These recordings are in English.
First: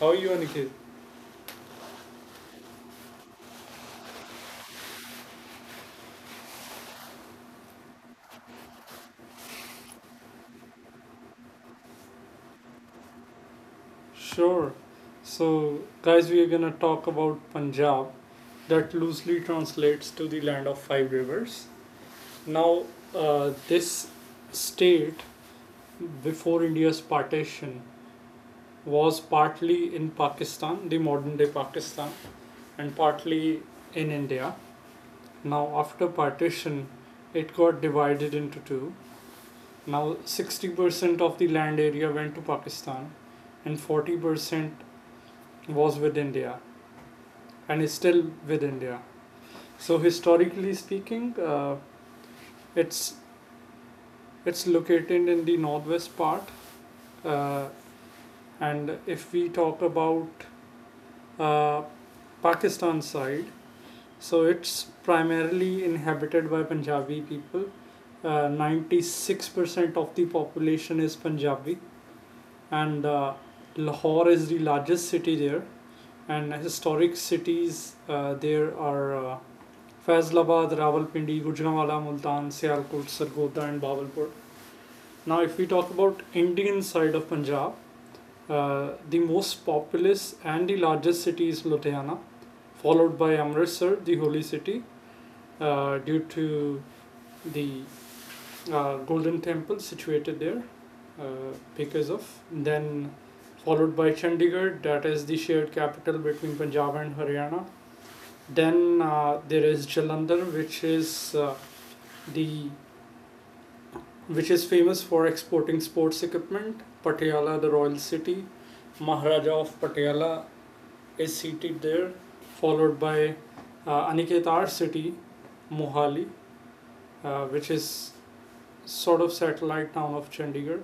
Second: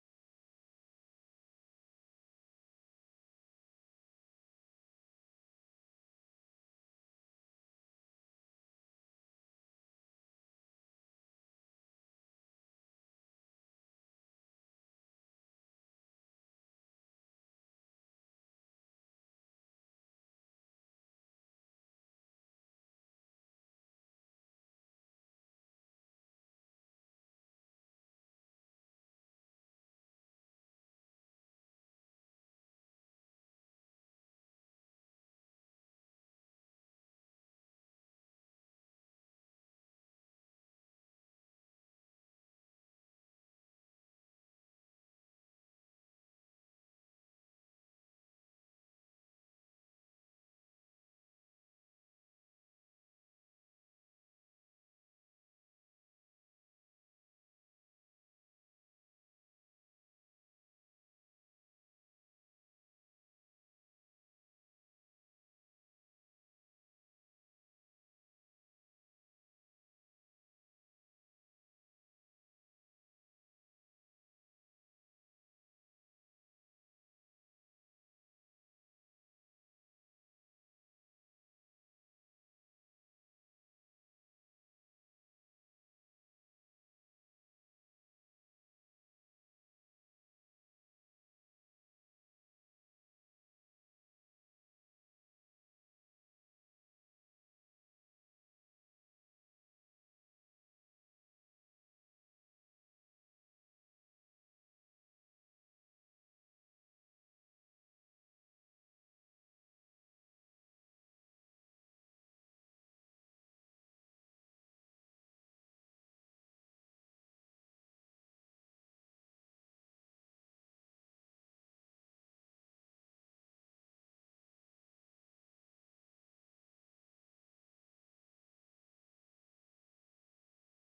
How are you, Aniket? Sure. So, guys, we are gonna talk about Punjab. That loosely translates to the land of five rivers. Now, this state before India's partition was partly in Pakistan, the modern day Pakistan, and partly in India. Now, after partition, it got divided into two. Now, 60% of the land area went to Pakistan and 40% was with India and is still with India. So, historically speaking, it's, it's located in the northwest part. Uh, and if we talk about uh, Pakistan side, so it's primarily inhabited by Punjabi people. 96% of the population is Punjabi, and Lahore is the largest city there, and historic cities there are Faisalabad, Rawalpindi, Gujranwala, Multan, Sialkot, Sargodha, and Bawalpur. Now, if we talk about Indian side of Punjab, the most populous and the largest city is Ludhiana, followed by Amritsar, the holy city, due to the golden temple situated there, uh, because of then followed by Chandigarh, that is the shared capital between Punjab and Haryana. Then there is Jalandhar, the which is famous for exporting sports equipment. Patiala, the royal city, Maharaja of Patiala is seated there, followed by Aniketar city, Mohali, which is sort of satellite town of Chandigarh.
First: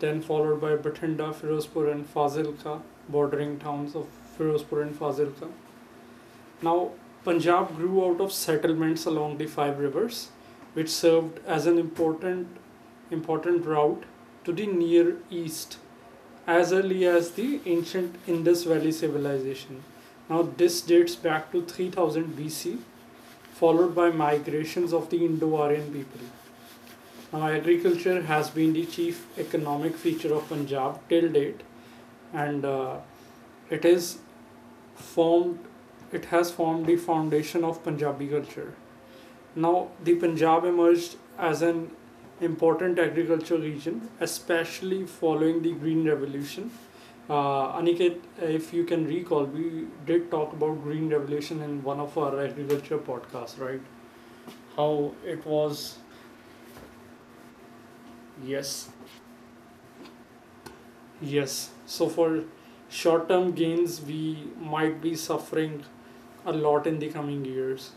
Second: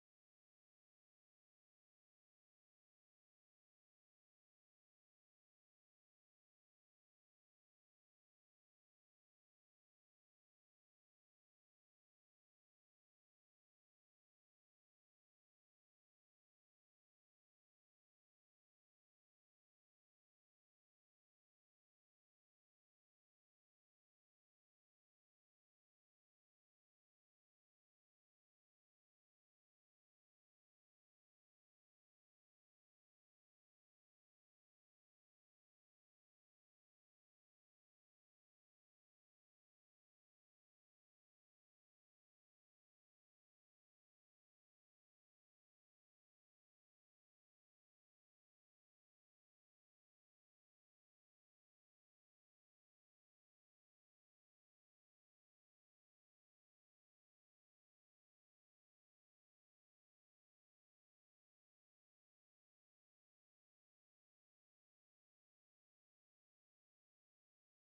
Then followed by Bathinda, Firozpur, and Fazilka, bordering towns of Firozpur and Fazilka. Now, Punjab grew out of settlements along the five rivers, which served as an important route to the Near East as early as the ancient Indus Valley civilization. Now, this dates back to 3000 BC, followed by migrations of the Indo Aryan people. Now, agriculture has been the chief economic feature of Punjab till date, and it is formed. It has formed the foundation of Punjabi culture. Now, the Punjab emerged as an important agricultural region, especially following the Green Revolution. Aniket, if you can recall, we did talk about Green Revolution in one of our agriculture podcasts, right? How it was, yes, yes. So for short-term gains, we might be suffering a lot in the coming years.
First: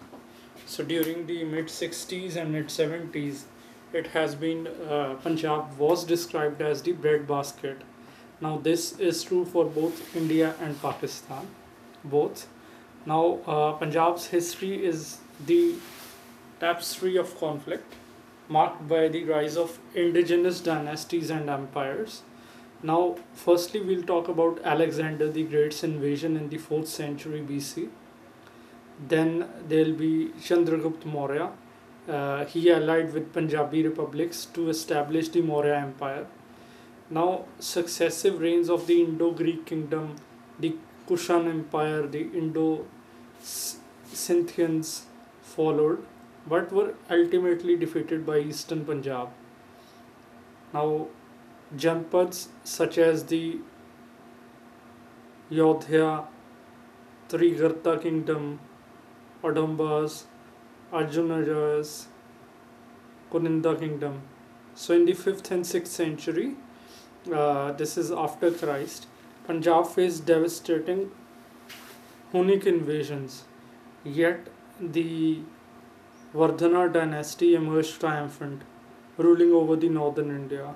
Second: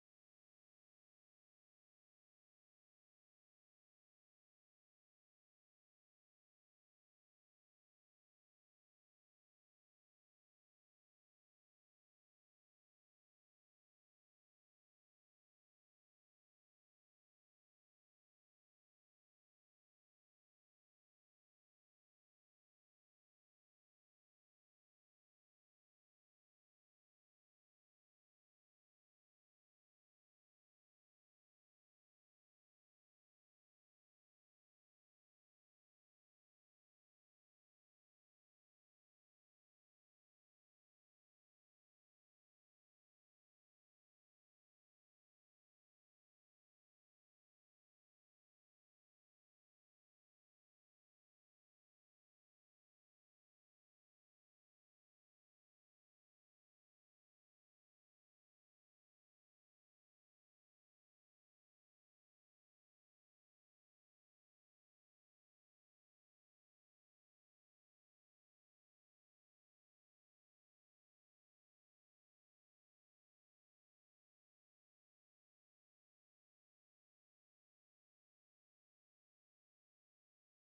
So during the mid 60s and mid 70s, it has been Punjab was described as the breadbasket. Now this is true for both India and Pakistan, both. Now Punjab's history is the tapestry of conflict, marked by the rise of indigenous dynasties and empires. Now, firstly, we'll talk about Alexander the Great's invasion in the 4th century BC. Then there'll be Chandragupta Maurya, he allied with Punjabi republics to establish the Maurya Empire. Now, successive reigns of the Indo Greek kingdom, the Kushan Empire, the Indo Scythians followed, but were ultimately defeated by eastern Punjab. Now, Janpads such as the Yodhya, Trigarta kingdom, Odambas, Arjunajas, Kuninda kingdom. So, in the 5th and 6th century, this is after Christ. Punjab faced devastating Hunnic invasions, yet the Vardhana dynasty emerged triumphant, ruling over the northern India.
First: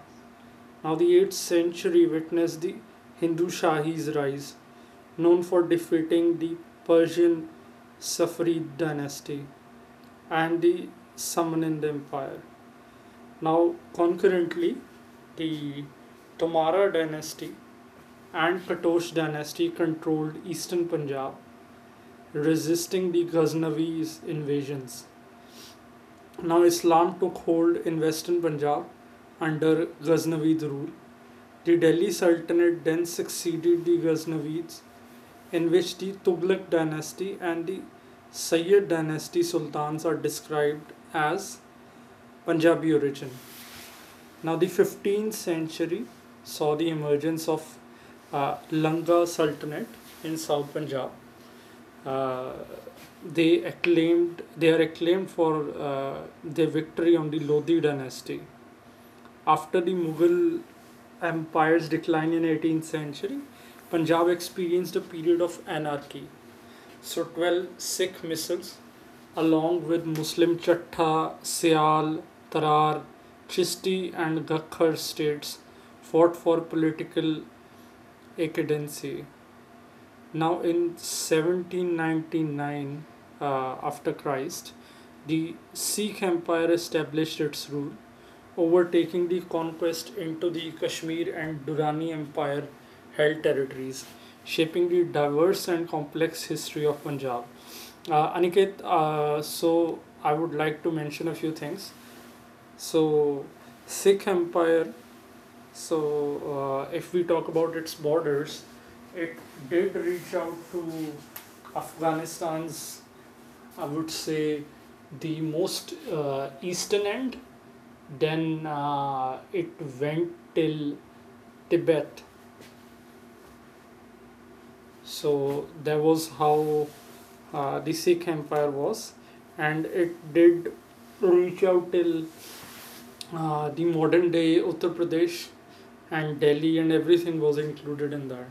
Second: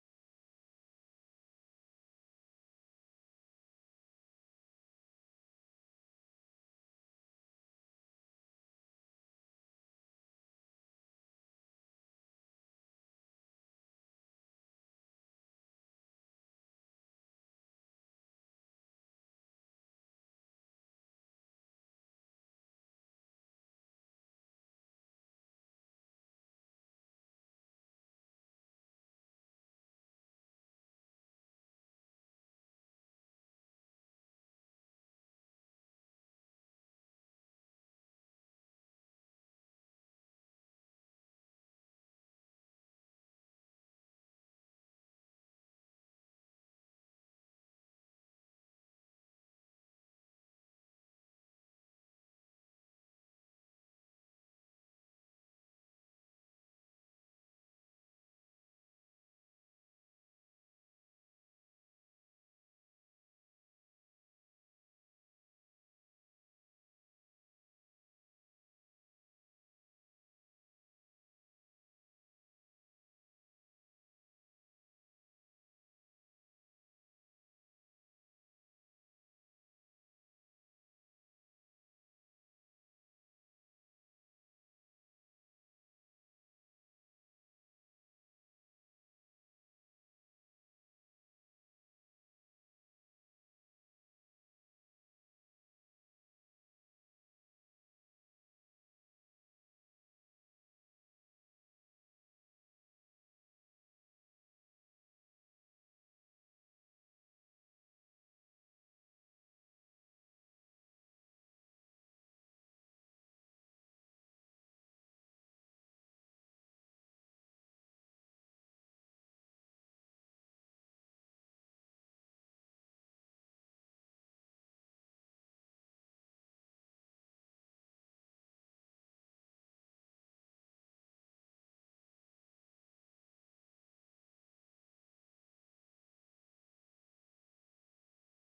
Now, the 8th century witnessed the Hindu Shahis rise, known for defeating the Persian Safarid dynasty and the Samanid Empire. Now, concurrently, the Tomara dynasty and Katoch dynasty controlled eastern Punjab, resisting the Ghaznavi's invasions. Now, Islam took hold in western Punjab under Ghaznavid rule. The Delhi Sultanate then succeeded the Ghaznavids, in which the Tughlaq dynasty and the Sayyid dynasty sultans are described as Punjabi origin. Now, the 15th century saw the emergence of Langa Sultanate in South Punjab. uh, they are acclaimed for their victory on the Lodhi dynasty. After the Mughal empire's decline in 18th century, Punjab experienced a period of anarchy. So 12 Sikh missiles along with Muslim Chatta, Sial, Tarar, Chisti and Gakhar states fought for political equidency. Now, in 1799 uh, after Christ, the Sikh Empire established its rule, overtaking the conquest into the Kashmir and Durrani Empire held territories, shaping the diverse and complex history of Punjab. Aniket, so I would like to mention a few things. So, Sikh Empire, if we talk about its borders, it did reach out to Afghanistan's, I would say, the most eastern end. Then it went till Tibet. So that was how the Sikh Empire was, and it did reach out till the modern day Uttar Pradesh and Delhi, and everything was included in that.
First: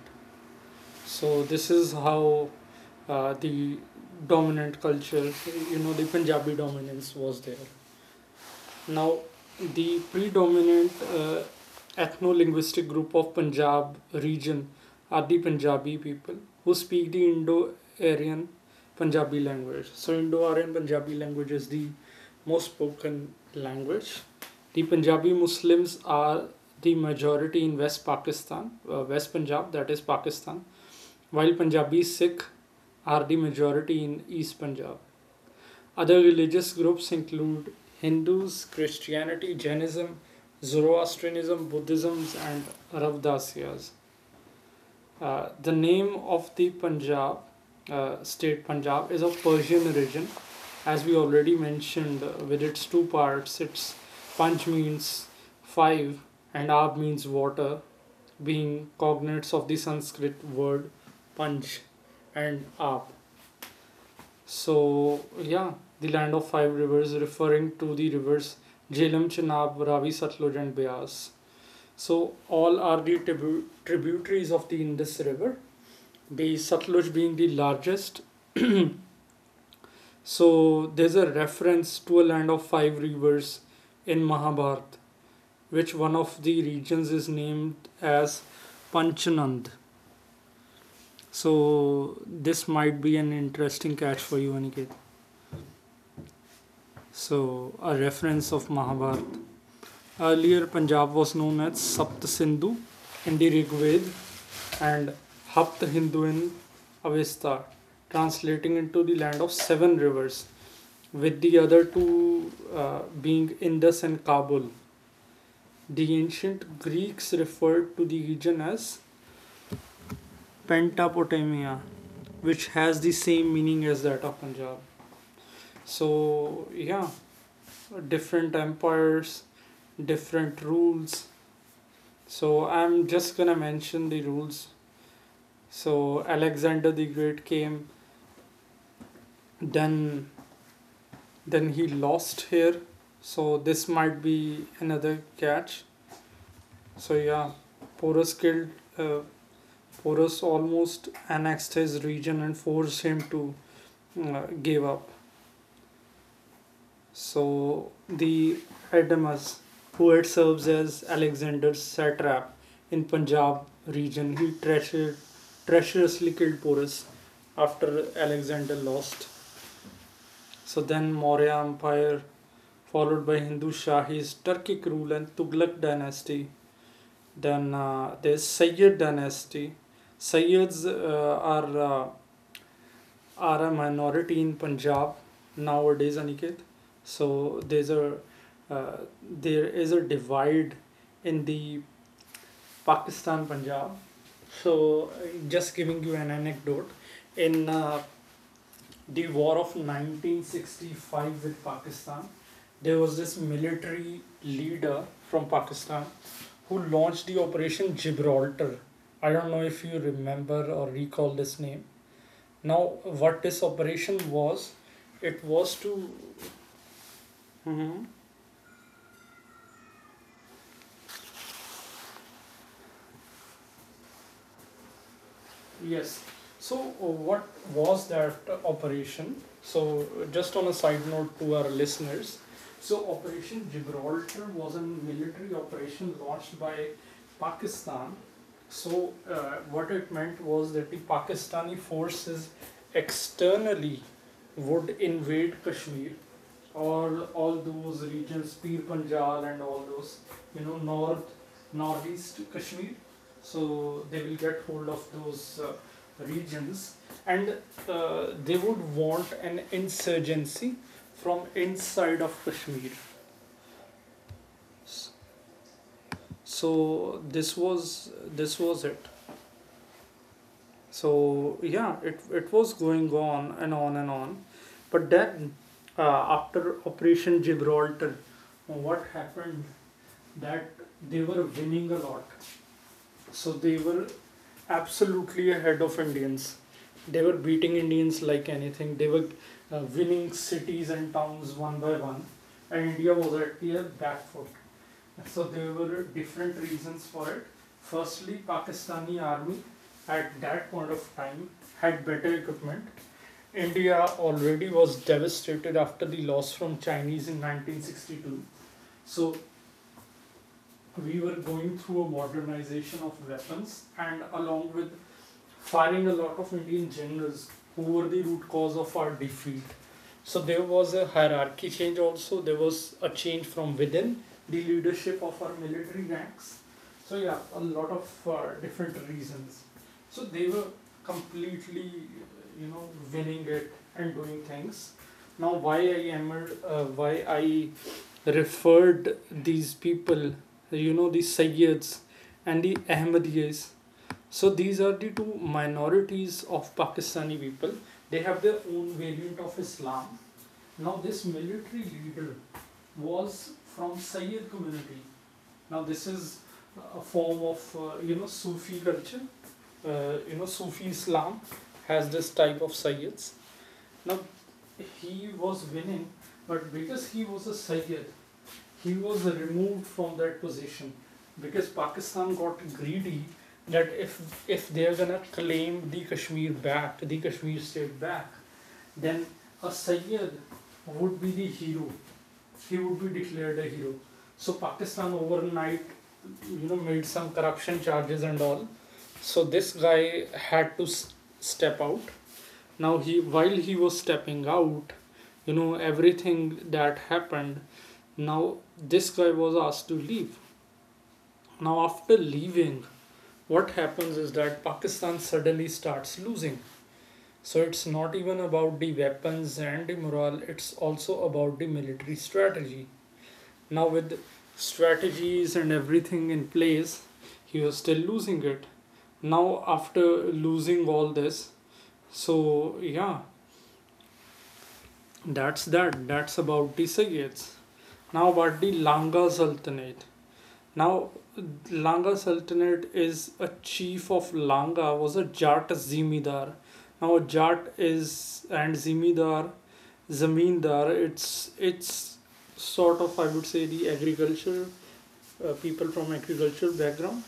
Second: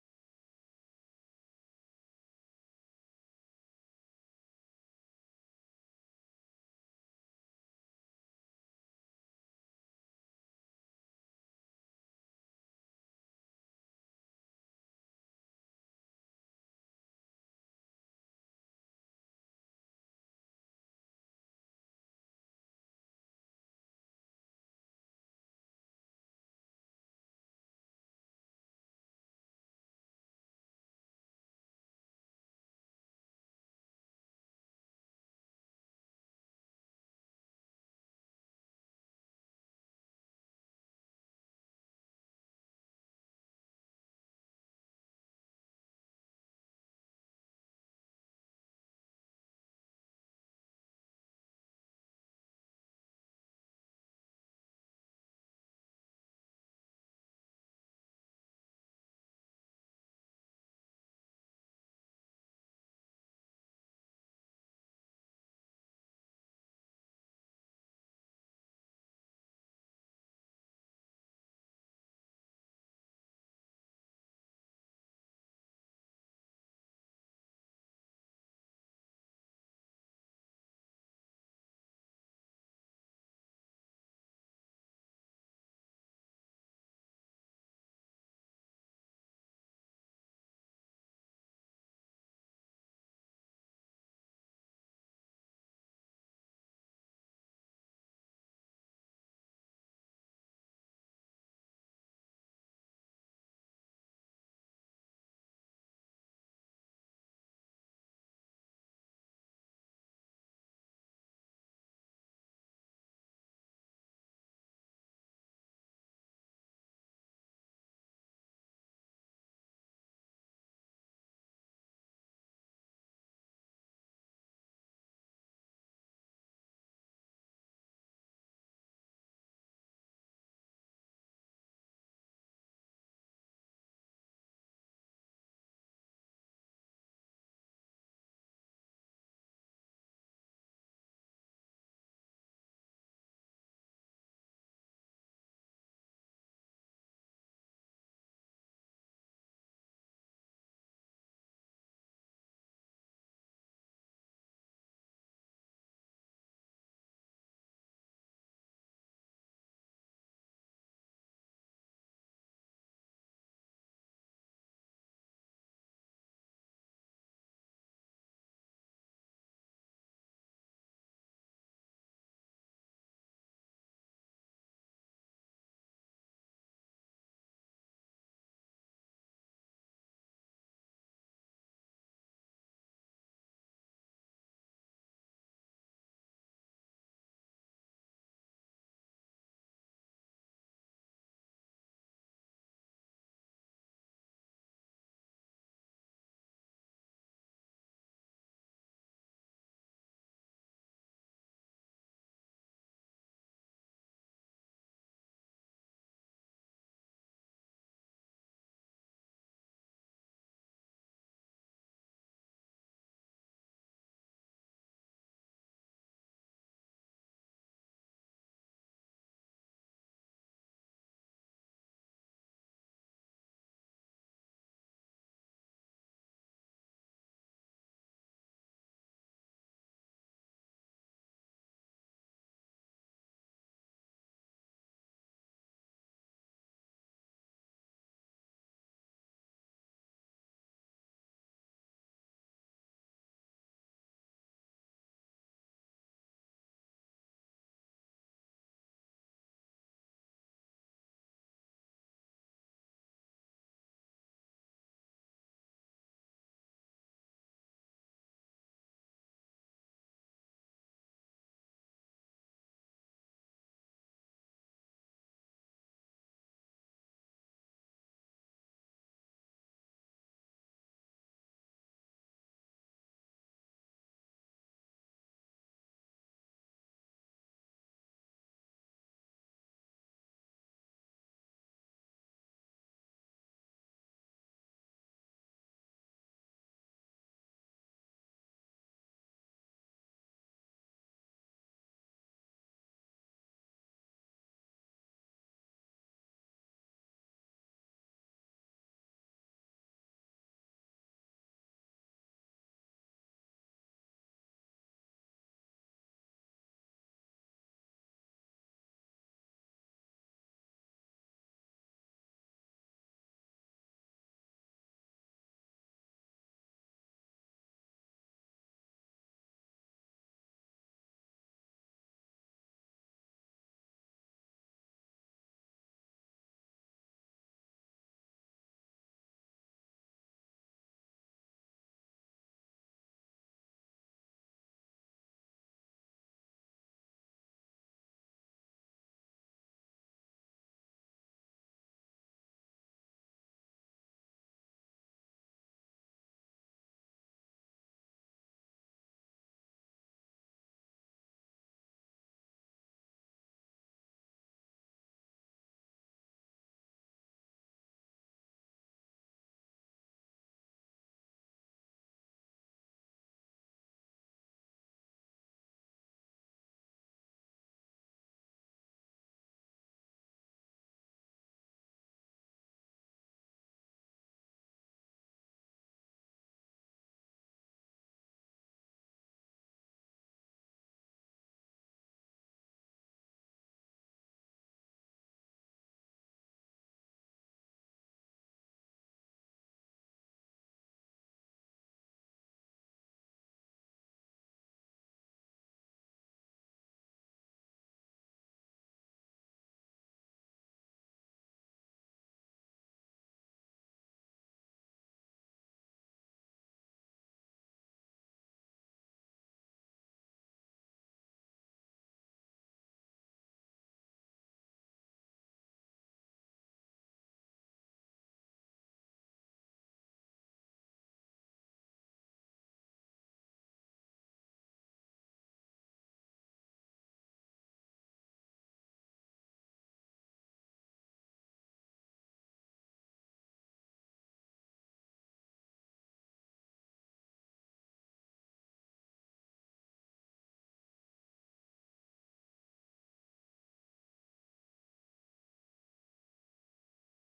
So this is how the dominant culture, you know, the Punjabi dominance was there. Now, the predominant ethno linguistic group of Punjab region are the Punjabi people who speak the Indo Aryan Punjabi language. So, Indo Aryan Punjabi language is the most spoken language. The Punjabi Muslims are the majority in West Pakistan, West Punjab, that is Pakistan, while Punjabi Sikh are the majority in East Punjab. Other religious groups include Hindus, Christianity, Jainism, Zoroastrianism, Buddhism, and Ravdasias. The name of the Punjab state Punjab is of Persian origin, as we already mentioned, with its two parts. Its Punj means five, and Ab means water, being cognates of the Sanskrit word Punj and Ab. So, yeah, the land of five rivers, referring to the rivers Jhelum, Chenab, Ravi, Satluj, and Bias. So, all are the tributaries of the Indus River, the Satluj being the largest. So, there's a reference to a land of five rivers in Mahabharata, which one of the regions is named as Panchanand. So, this might be an interesting catch for you, Aniket. So, a reference of Mahabharata. Earlier, Punjab was known as Sapt Sindhu in the Rigved and Hapt Hindu in Avesta, translating into the land of seven rivers, with the other two being Indus and Kabul. The ancient Greeks referred to the region as Pentapotamia, which has the same meaning as that of Punjab. So, yeah, different empires, different rules. So, I'm just gonna mention the rules. So Alexander the Great came, then then he lost here, so this might be another catch. So yeah, Porus killed, uh, Porus almost annexed his region and forced him to give up. So the Adamas, who had serves as Alexander's satrap in Punjab region, he treacherously killed Porus after Alexander lost. So then Maurya Empire, followed by Hindu Shahis, Turkic rule, and Tughlaq dynasty. Then there's Sayyid dynasty. Sayyids are a minority in Punjab nowadays, Aniket. So there is a divide in the Pakistan Punjab. So just giving you an anecdote in the war of 1965 with Pakistan, there was this military leader from Pakistan who launched the Operation Gibraltar. I don't know if you remember or recall this name. Now, what this operation was, it was to. Mm-hmm. Yes. So what was that operation? So just on a side note to our listeners, so Operation Gibraltar was a military operation launched by Pakistan. So what it meant was that the Pakistani forces externally would invade Kashmir or all those regions, Pir Panjal and all those, you know, north, northeast Kashmir. So they will get hold of those regions and they would want an insurgency from inside of Kashmir. So this was this was it. So yeah, it was going on and on and on. But then after Operation Gibraltar, what happened that they were winning a lot. So they were absolutely ahead of Indians. They were beating Indians like anything. They were winning cities and towns one by one, and India was at their back foot. So there were different reasons for it. Firstly, Pakistani army at that point of time had better equipment. India already was devastated after the loss from Chinese in 1962. So we were going through a modernization of weapons and along with firing a lot of Indian generals who were the root cause of our defeat. So there was a hierarchy change also, there was a change from within the leadership of our military ranks. So yeah, a lot of different reasons. So they were completely, you know, winning it and doing things. Now why I am, Why I referred these people, you know, the Sayyids and the Ahmadiyas. So these are the two minorities of Pakistani people. They have their own variant of Islam. Now this military leader was from Sayyid community. Now this is a form of you know Sufi culture. You know Sufi Islam has this type of Sayyids. Now he was winning, but because he was a Sayyid, he was removed from that position because Pakistan got greedy that if they're gonna claim the Kashmir back, the Kashmir state back, then a Sayyid would be the hero. He would be declared a hero. So Pakistan overnight, you know, made some corruption charges and all. So this guy had to step out. Now he, while he was stepping out, you know, everything that happened now, this guy was asked to leave. Now, after leaving, what happens is that Pakistan suddenly starts losing. So, it's not even about the weapons and the morale, it's also about the military strategy. Now, with strategies and everything in place, he was still losing it. Now, after losing all this, so yeah, that's that. That's about the Sayyids. Now, about the Langa Sultanate. Now, Langa Sultanate is a chief of Langa was a Jat Zimidar. Now, Jat is and Zimidar, Zamindar. It's sort of, I would say, the agriculture people from agricultural background.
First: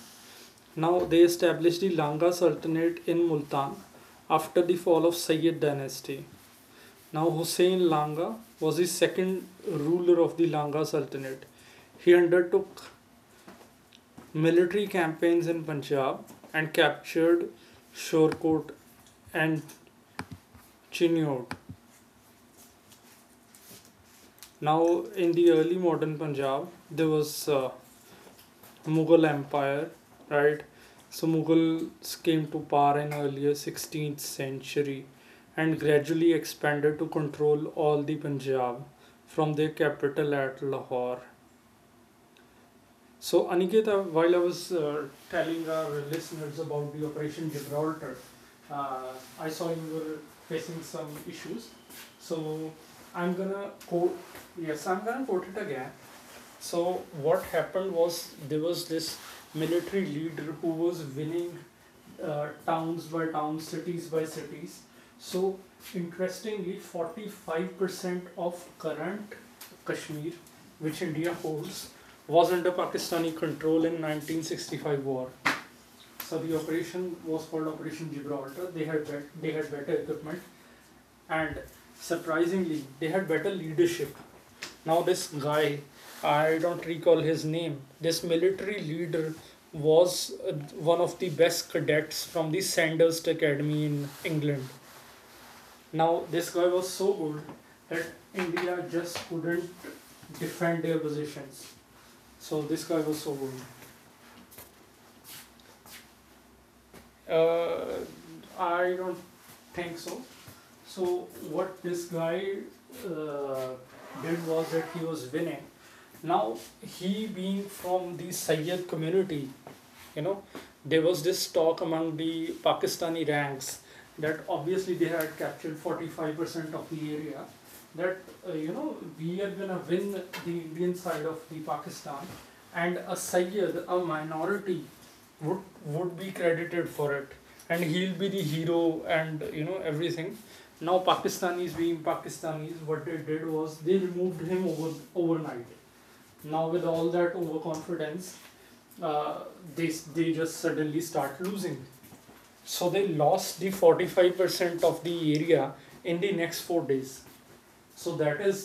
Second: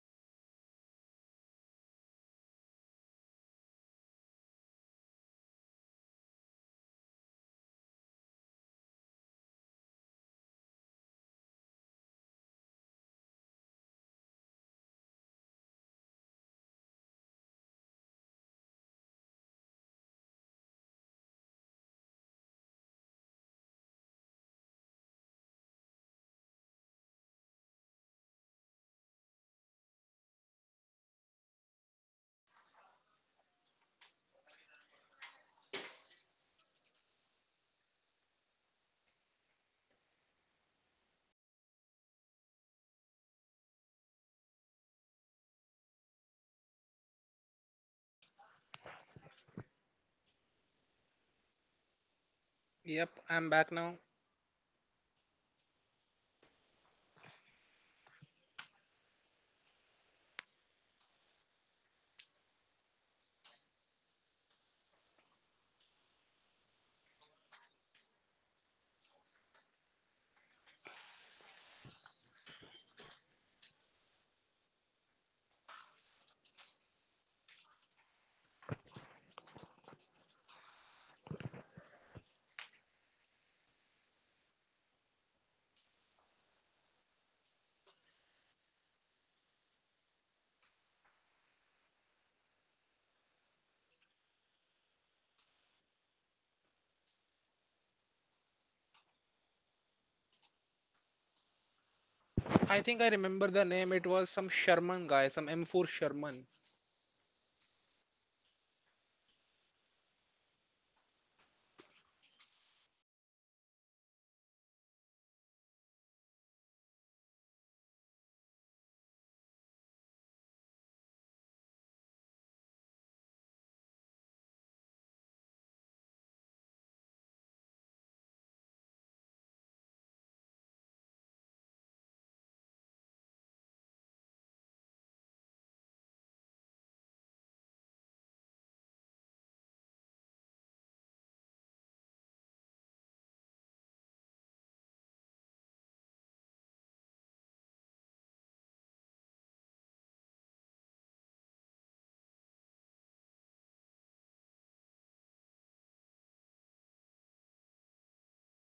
Now they established the Langa Sultanate in Multan after the fall of Sayyid dynasty. Now Hussein Langa was the second ruler of the Langa Sultanate. He undertook military campaigns in Punjab and captured Shorkot and Chinnot. Now, in the early modern Punjab, there was Mughal Empire, right? So Mughals came to power in earlier 16th century and gradually expanded to control all the Punjab from their capital at Lahore. So, Aniketa, while I was telling our listeners about the Operation Gibraltar, uh, I saw you were facing some issues. So, Yep, I'm I'm back gonna now. quote, yes, I'm gonna quote it again. So, what happened was there was this military leader who was willing towns by towns, cities by cities. So interestingly, 45% of current Kashmir, which India holds, was under Pakistani control in 1965 war. So the operation was called Operation Gibraltar. They had they had better equipment and surprisingly they had better leadership. Now, this guy, I don't recall his name, this military leader was one of the best cadets from the Sandhurst Academy in England. Now, this guy was so good that India just couldn't defend their positions. So, I this think guy I was so remember good. the name. It was some Sherman guy, some M4 Sherman. Uh, I don't think so. So, what this guy uh, did was that he was winning. Now, he being from the Sayyid community, you know there was this talk among the Pakistani ranks that obviously they had captured 45% of the area, that you know, we are going to win the Indian side of the Pakistan, and a Sayyid, a minority, would be credited for it, and he'll be the hero, and you know everything. Now Pakistanis being Pakistanis, what they did was they removed him overnight. Now with all that overconfidence, uh, they they just suddenly start losing. So they lost the 45% of the area in the next 4 days. So that is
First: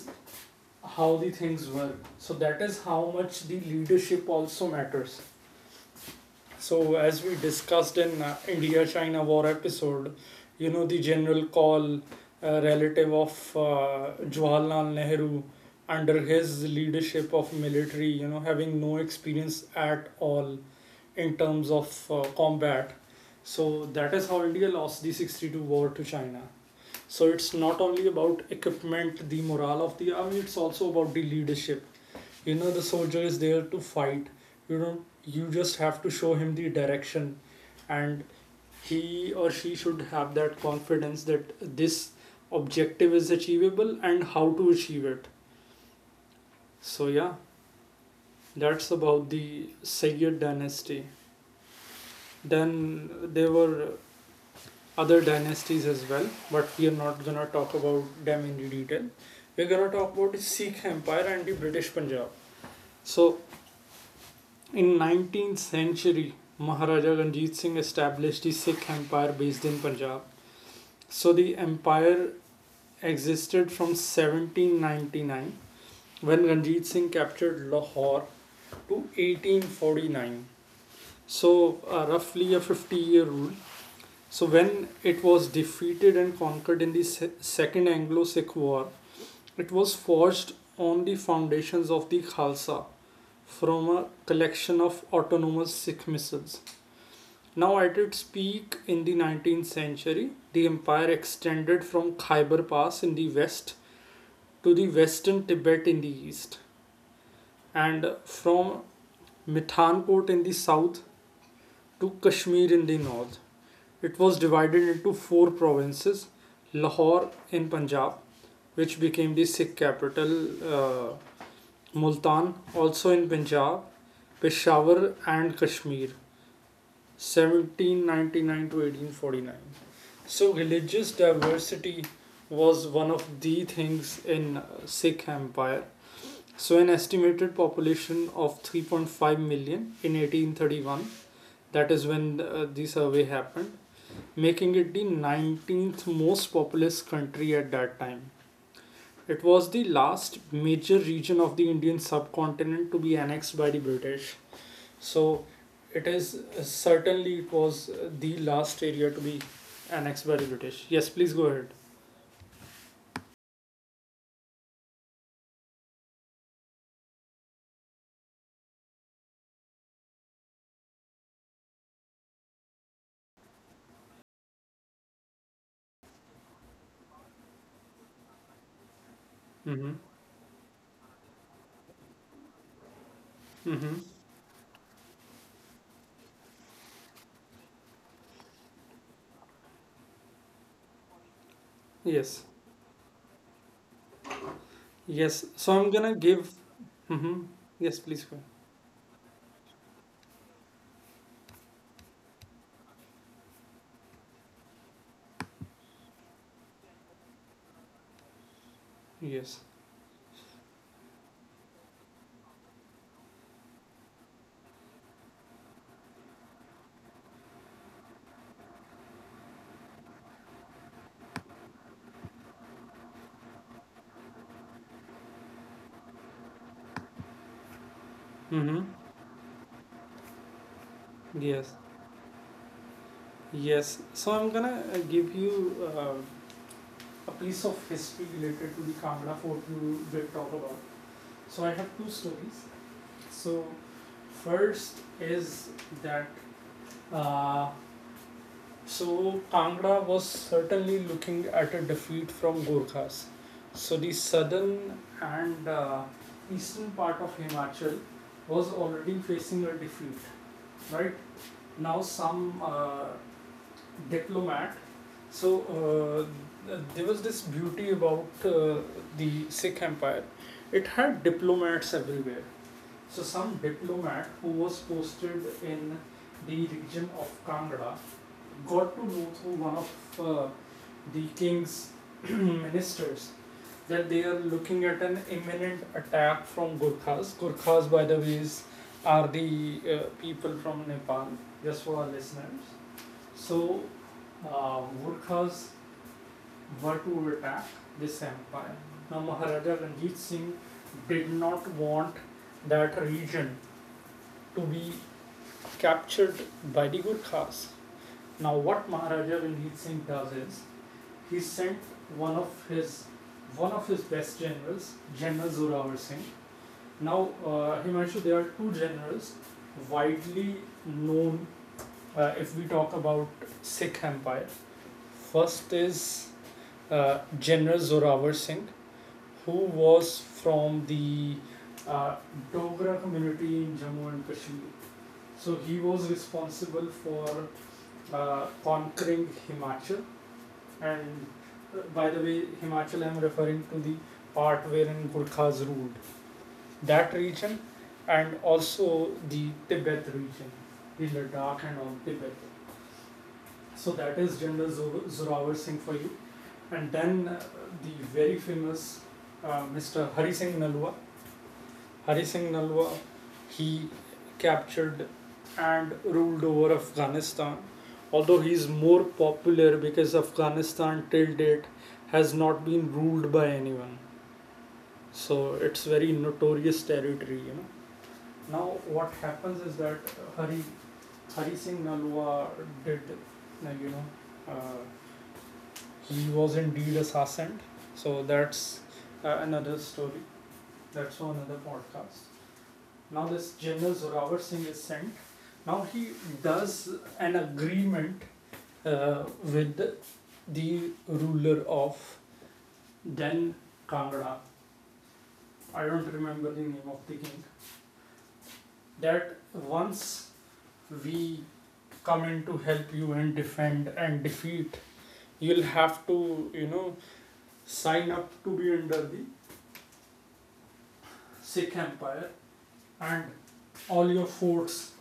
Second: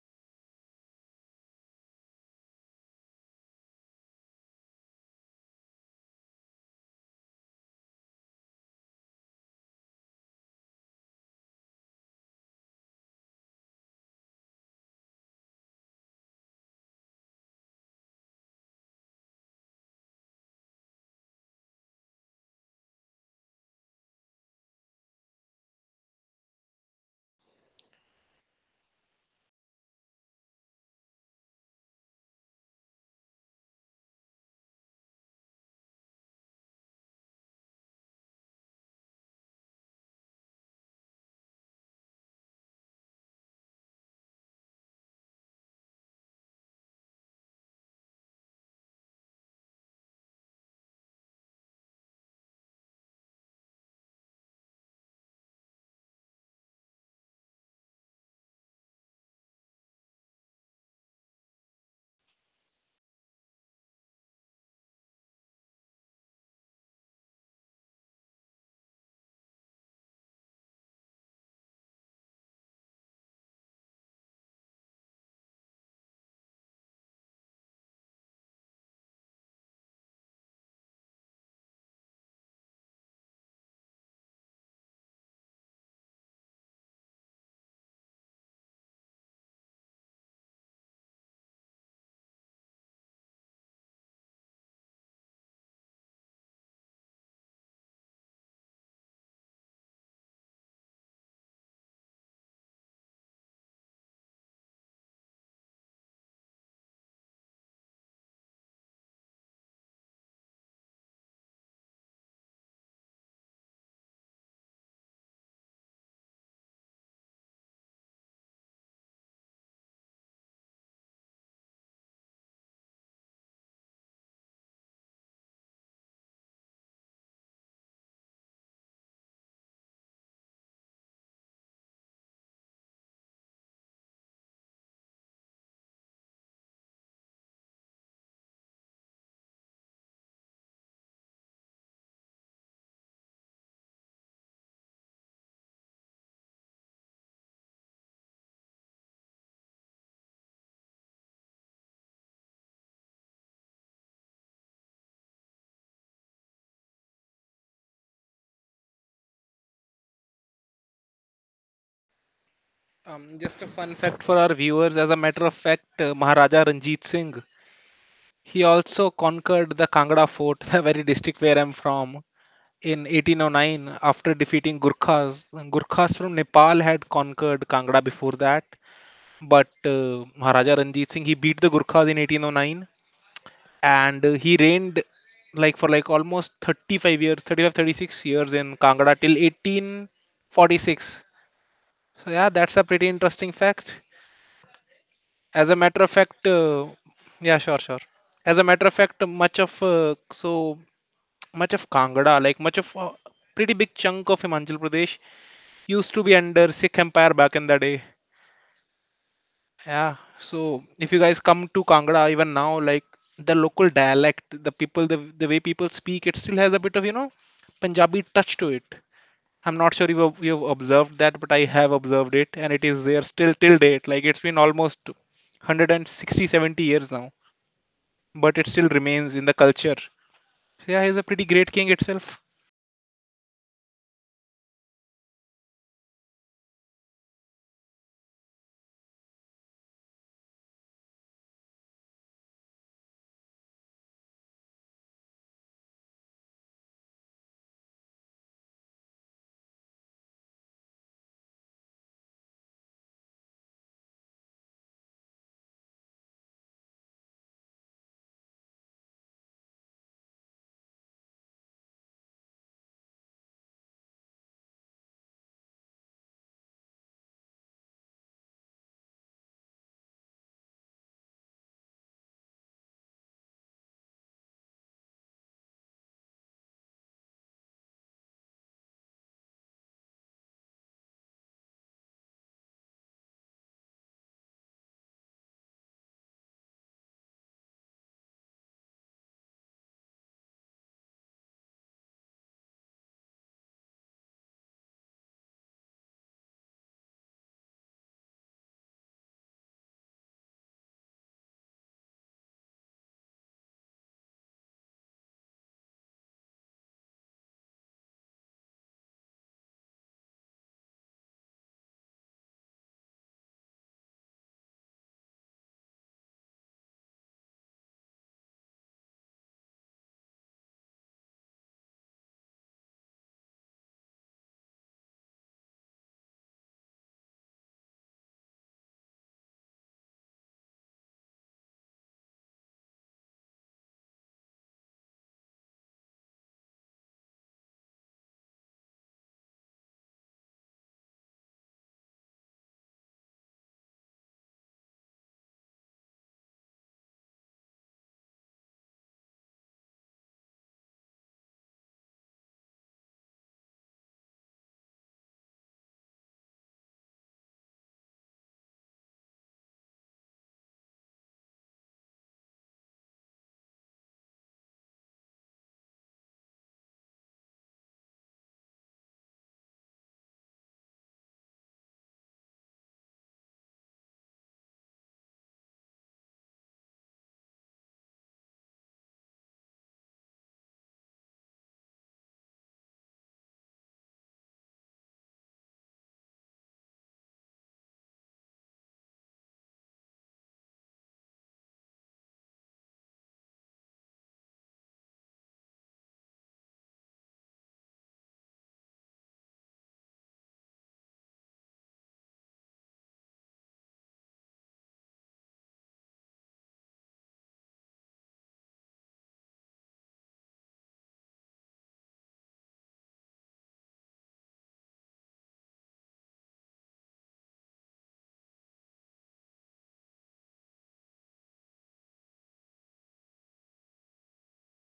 how the things were. So that is how much the leadership also matters. So as we discussed in India-China war episode, you know, the general, call relative of Jawaharlal Nehru, under his leadership of military, you know, having no experience at all in terms of combat. So that is how India lost the 62 war to China. So it's not only about equipment, the morale of the army, it's also about the leadership. You know, the soldier is there to fight. You don't you just have to show him the direction, and he or she should have that confidence that this objective is achievable and how to achieve it. So yeah, that's about the Sayyid dynasty. Then there were other dynasties as well, but we are not gonna talk about them in detail. We're gonna talk about the Sikh Empire and the British Punjab. So, in 19th century, Maharaja Ranjit Singh established the Sikh Empire based in Punjab. So the empire existed from 1799, when Ranjit Singh captured Lahore, to 1849. So roughly a 50-year rule. So when it was defeated and conquered in the Second Anglo-Sikh War, it was forged on the foundations of the Khalsa from a collection of autonomous Sikh missiles. Now at its peak in the 19th century, the empire extended from Khyber Pass in the west to the western Tibet in the east, and from Mithankot in the south to Kashmir in the north. It was divided into four provinces: Lahore in Punjab, which became the Sikh capital, uh, Multan, also in Punjab, Peshawar, and Kashmir, 1799 to 1849. So, religious diversity was one of the things in Sikh Empire. So, an estimated population of 3.5 million in 1831, that is when the survey happened, making it the 19th most populous country at that time. It was the last major region of the Indian subcontinent to be annexed by the British. So it is certainly it was the last area to be annexed by the British. Yes, please go ahead. Just a fun fact for our viewers. As a matter of fact, Maharaja Ranjit Singh, he also conquered the Kangra fort, the very district where I'm from, in 1809 after defeating Gurkhas. Gurkhas from Nepal had conquered Kangra before that, but Mm-hmm. Maharaja Ranjit Singh, he beat the Gurkhas in 1809, Mm-hmm. and he reigned, like, for like almost 35, 36 years in Kangra till 1846. So Yes. yeah, that's a pretty interesting fact. Yes. As So a I'm matter of gonna fact, give. Mm-hmm. yeah, sure, Yes, sure. please go. As a matter of fact, much of so much of Kangra, like much of pretty big chunk of Himachal Pradesh used to be under Sikh Empire back in the day. Yes. Yeah. So if you guys come to Kangra even now, like, the local dialect, the people, the way people speak, it still has a bit of Punjabi touch to it. I'm not sure if you've observed that, but I have observed it, and it is there still till date. Like, it's been almost 160, 70 years now, but it Mm-hmm. still remains in the culture. So yeah, he's a pretty great Yes. king itself. Yes. So I'm gonna give you a piece of history related to the Kangra fort you did talk about. So I have two stories. So first is that, uh, so Kangra was certainly looking at a defeat from Gorkhas. So the southern and eastern part of Himachal was already facing a defeat. Right now, some diplomat. So there was this beauty about the Sikh Empire. It had diplomats everywhere. So some diplomat who was posted in the region of Kangra got to know through one of uh, the king's ministers that they are looking at an imminent attack from Gurkhas. Gurkhas, by the way, is, are the people from Nepal, just for our listeners. So, woodcuts were to attack this empire. Now, Maharaja Ranjit Singh did not want that region to be captured by the Gurkhas. Now, what Maharaja Ranjit Singh does is he sent one of his one of his best generals, General Zorawar Singh. Now, Himanshu, there are two generals widely known, if we talk about Sikh Empire. First is General Zorawar Singh, who was from the uh, Dogra community in Jammu and Kashmir. So he was responsible for conquering Himachal. And by the way, Himachal, I'm referring to the part wherein Gurkhas ruled that region, and also the Tibet region, the Ladakh and all Tibet. So that is General Zorawar Singh for you. And then the very famous Mr. Hari Singh Nalwa. Hari Singh Nalwa, he captured and ruled over Afghanistan. Although he is more popular because Afghanistan till date has not been ruled by anyone. So it's very notorious territory, you know. Now what happens is that, uh, Hari Singh Nalwa did, uh, you know, uh, he was indeed assassinated. So that's another story. That's for another podcast. Now this General Zorawar Singh is sent. Now he does an agreement with the ruler of then Kangra. I don't remember the name of the king. That once we come in to help you and defend and defeat, you'll have to, you know, sign up to be under the Sikh Empire, and all your forts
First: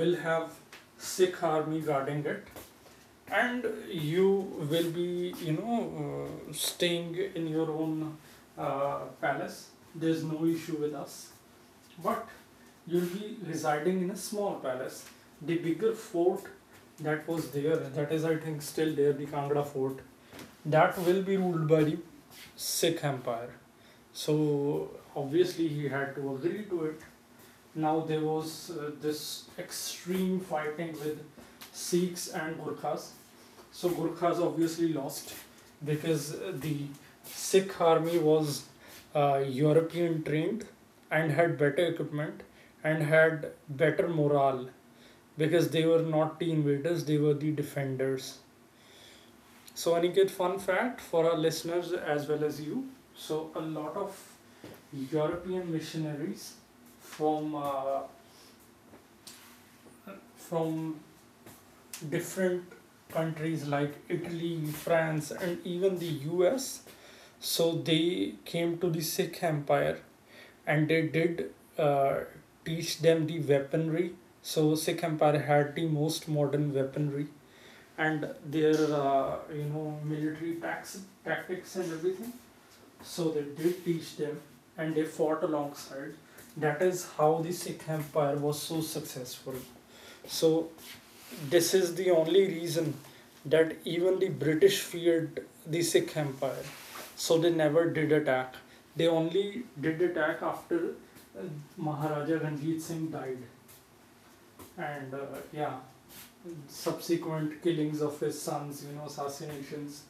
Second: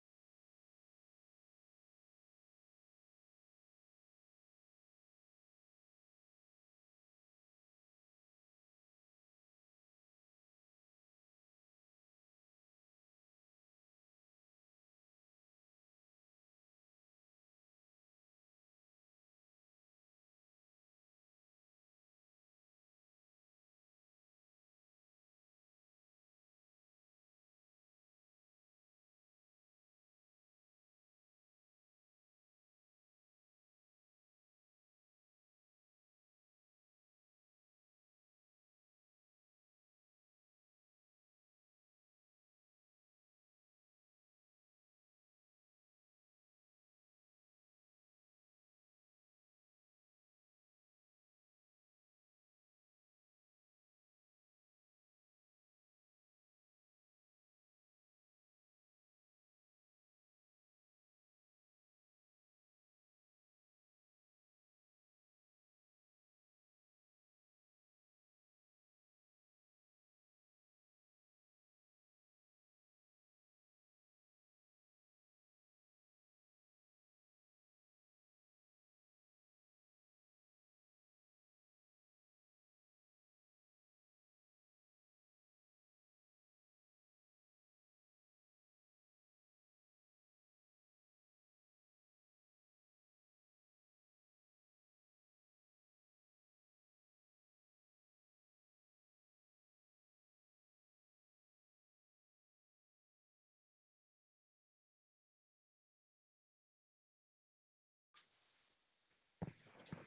will have Sikh army guarding it, and you will be, you know, staying in your own palace. There's no issue with us, but you'll be residing in a small palace. The bigger fort that was there, that is, I think, still there, the Kangra fort, that will be ruled by the Sikh Empire. So obviously, he had to agree to it. Now there was this extreme fighting with Sikhs and Gurkhas. So Gurkhas obviously lost because the Sikh army was European trained and had better equipment and had better morale because they were not the invaders, they were the defenders. So, Aniket, fun fact for our listeners as well as you. So, a lot of European missionaries from from different countries like Italy, France, and even the US. So they came to the Sikh Empire and they did, uh, teach them the weaponry. So Sikh Empire had the most modern weaponry and their you know, military tactics and everything. So they did teach them and they fought alongside. That is how the Sikh Empire was so successful. So this is the only reason that even the British feared the Sikh Empire. So they never did attack. They only did attack after uh, Maharaja Ranjit Singh died. And yeah, subsequent killings of his sons, you know, assassinations.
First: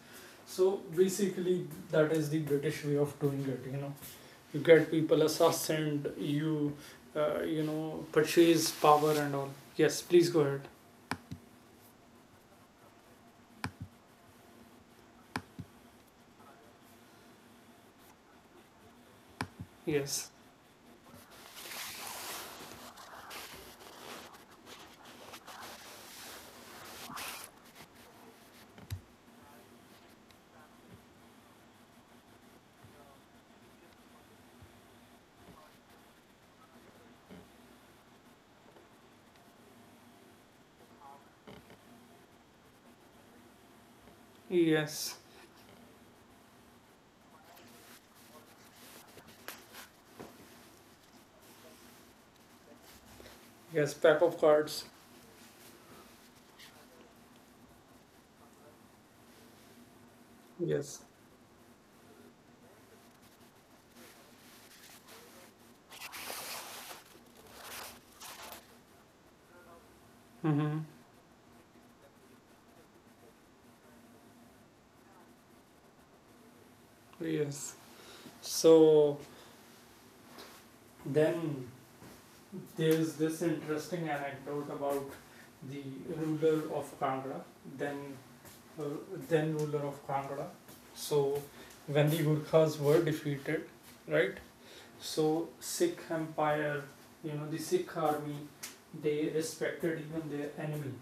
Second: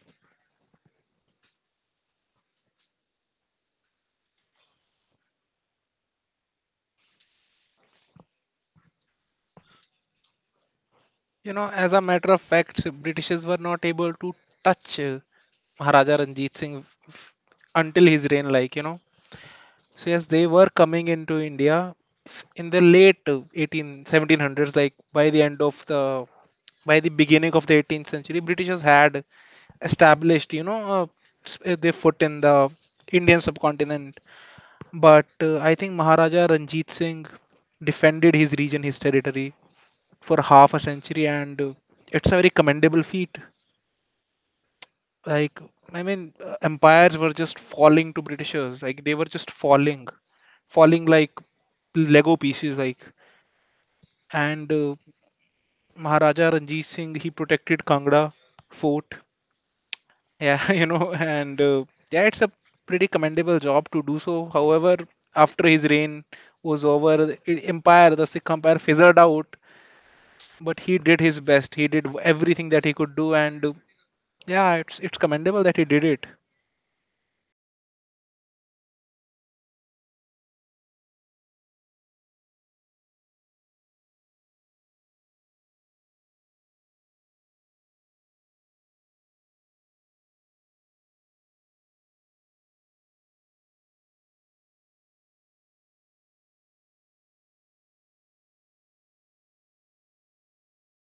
So basically, that is the British way of doing it, you know. You get people assassinated, you, you know, purchase power and all. Yes, please go ahead. You know, as a matter of fact, the Britishes were not able to touch Maharaja Ranjit Singh until his reign, like, you know. So yes, Yes. they were coming into India in the late 18 1700s, like, by the beginning of the 18th century, Britishers had established, you know, their foot in the Indian subcontinent. But I think Maharaja Ranjit Singh defended his region, his territory for half a century, and it's a very commendable feat. Yes. Like, I mean, empires were just falling to Britishers, like, they were just falling, falling like Lego pieces, like, Yes, pack of and cards. Maharaja Ranjit Singh, he protected Kangra fort, yeah, you Yes. know, and yeah, it's a pretty commendable job to do so. However, after his reign was over, the Sikh Empire fizzled out, but Mm-hmm. he did his best, he did everything that he could do, and yeah, it's commendable that he did it. Yes. So then there's this interesting anecdote about the ruler of Kangra, then uh, then ruler of Kangra. So when the Gurkhas were defeated, right? So Sikh Empire, you know, the Sikh army, they respected even their enemy.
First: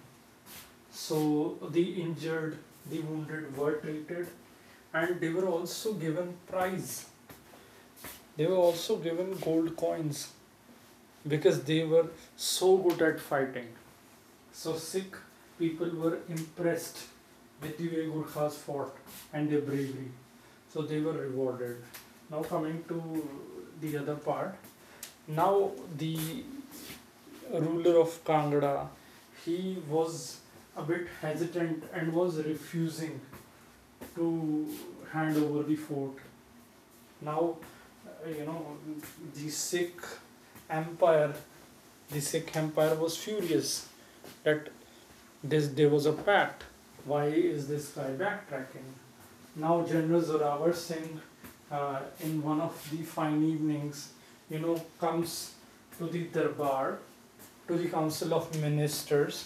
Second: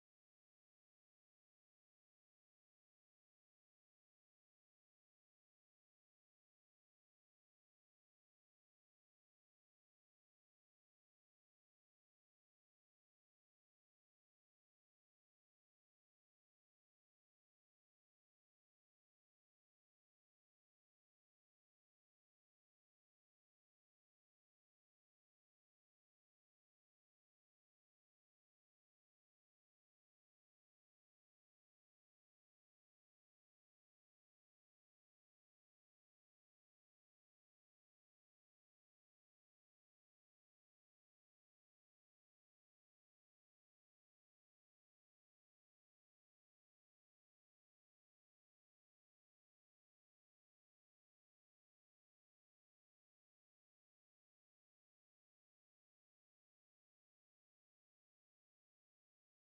So the injured, the wounded were treated, and they were also given prize. They were also given gold coins because they were so good at fighting. So Sikh people were impressed with the way Gurkhas fought and their bravery. So they were rewarded. Now coming to the other part. Now the ruler of Kangra, he was a bit hesitant and was refusing to hand over the fort. Now, uh, you know, the Sikh empire The Sikh empire was furious that this there was a pact. Why is this guy backtracking? Now, General Zorawar Singh, in one of the fine evenings, comes to the darbar, to the council of ministers,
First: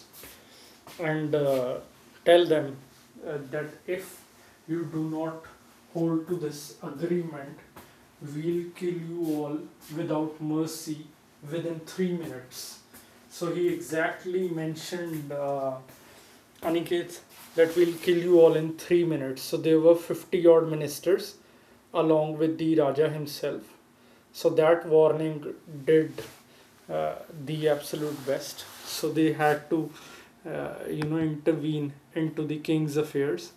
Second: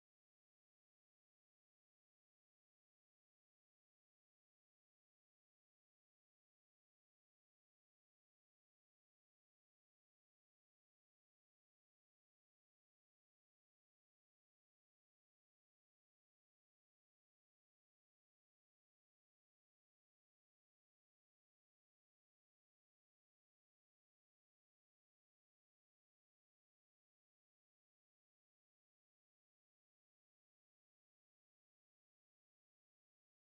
and tell them that if you do not hold to this agreement, we'll kill you all without mercy within 3 minutes. So he exactly mentioned, Aniket, that we'll kill you all in 3 minutes. So there were 50 odd ministers along with the Raja himself. So that warning did, uh, the absolute best. So they had to, intervene into the king's affairs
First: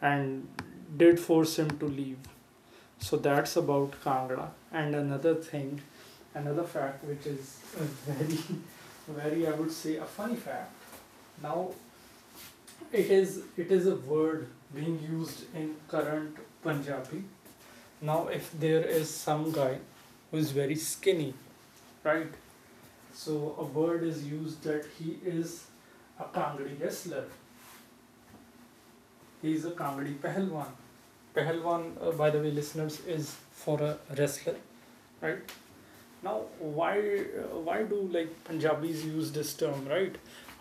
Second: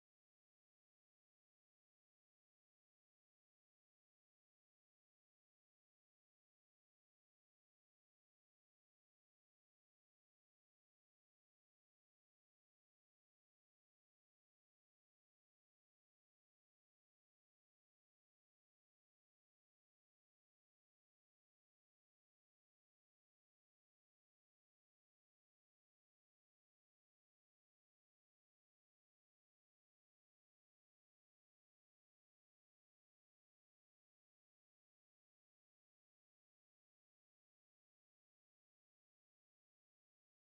and did force him to leave. So that's about Kangra. And another fact, which is very, very, I would say, a funny fact. Now, it is a word being used in current Punjabi. Now, if there is some guy who is very skinny, right? So a word is used that he is a kangri wrestler, he is a kangri pehlwan. Pehlwan, by the way, listeners, is for a wrestler, right? Now, why do, like, Punjabis use this term, right?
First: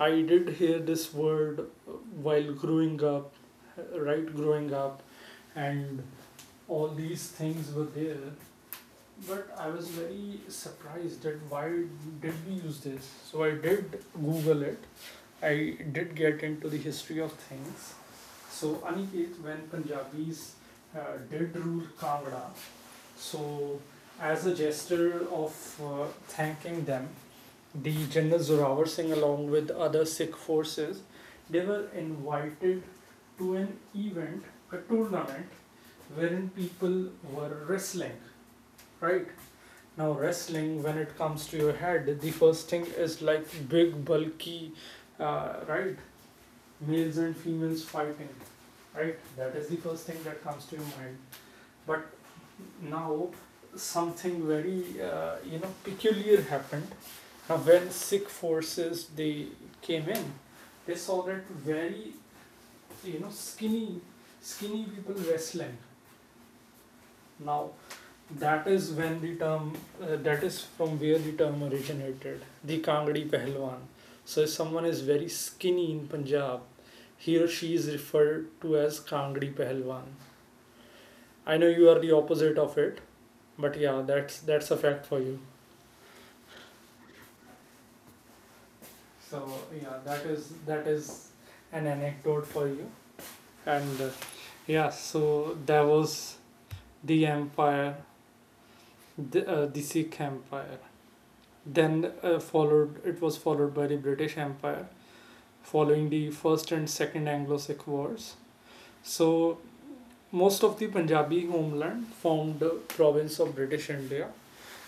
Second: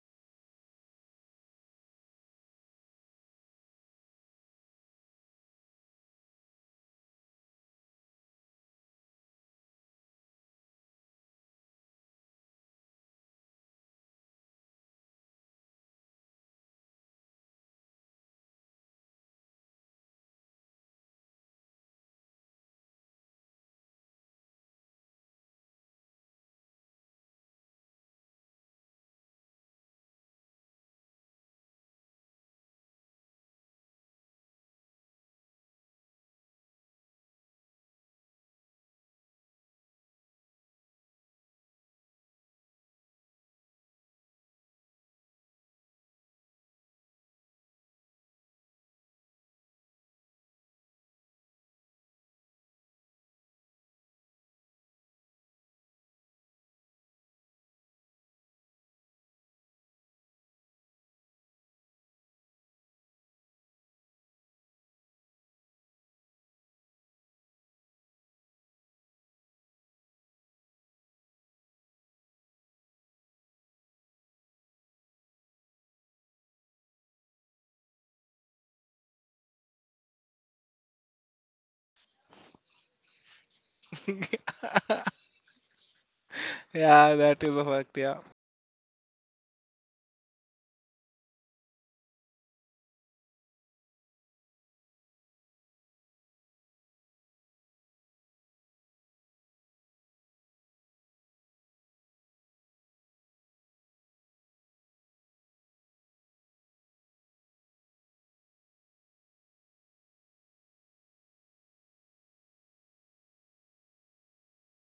I did hear this word while growing up, right? Growing up, and all these things were there, but I was very surprised that why did we use this? So I did Google it. I did get into the history of things. So, Aniket, when Punjabis did rule Kangra, so as a gesture of thanking them, the General Zorawar Singh, along with other Sikh forces, they were invited to an event, a tournament, wherein people were wrestling, right? Now, wrestling, when it comes to your head, the first thing is like big, bulky, right? Males and females fighting, right? That is the first thing that comes to your mind. But now something very peculiar happened. Now, when Sikh forces, they came in, they saw that very skinny, skinny people wrestling. Now, that is when the term that is from where the term originated, the Kangdi Pehlwan. So if someone is very skinny in Punjab, here she is referred to as Kangri Pehlwan. I know you are the opposite of it, but yeah, that's a fact for you. Yeah, that is a fact, yeah. So yeah, that is an anecdote for you. And yeah, so that was the empire, the Sikh empire. Then followed it was followed by the British Empire, following the first and second Anglo-Sikh wars. So most of the Punjabi homeland formed the province of British India.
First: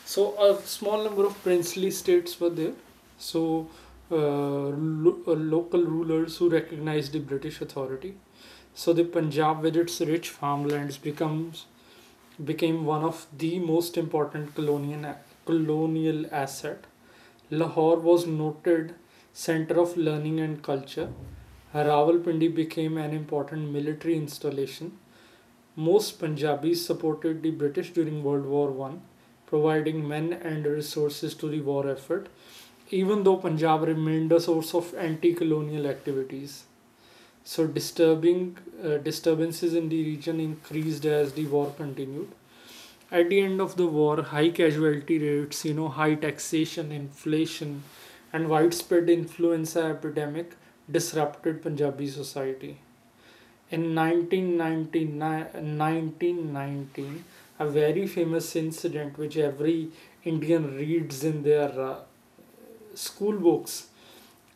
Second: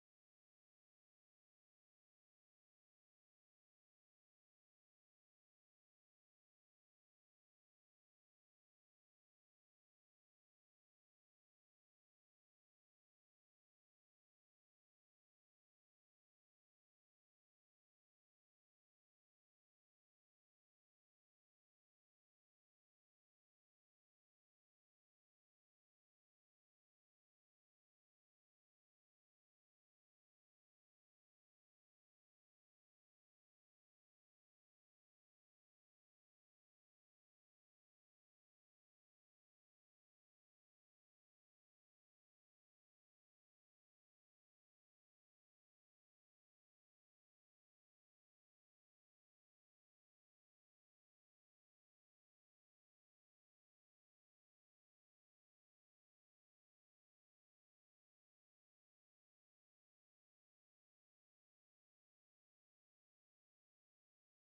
So a small number of princely states were there. So uh, local rulers who recognized the British authority. So the Punjab, with its rich farmlands, becomes became one of the most important colonial asset. Lahore was noted center of learning and culture. Rawalpindi became an important military installation. Most Punjabis supported the British during World War One, providing men and resources to the war effort, even though Punjab remained a source of anti colonial activities. So, disturbing disturbances in the region increased as the war continued. At the end of the war, high casualty rates, high taxation, inflation, and widespread influenza epidemic disrupted Punjabi society. In 1919, a very famous incident which every Indian reads in their school books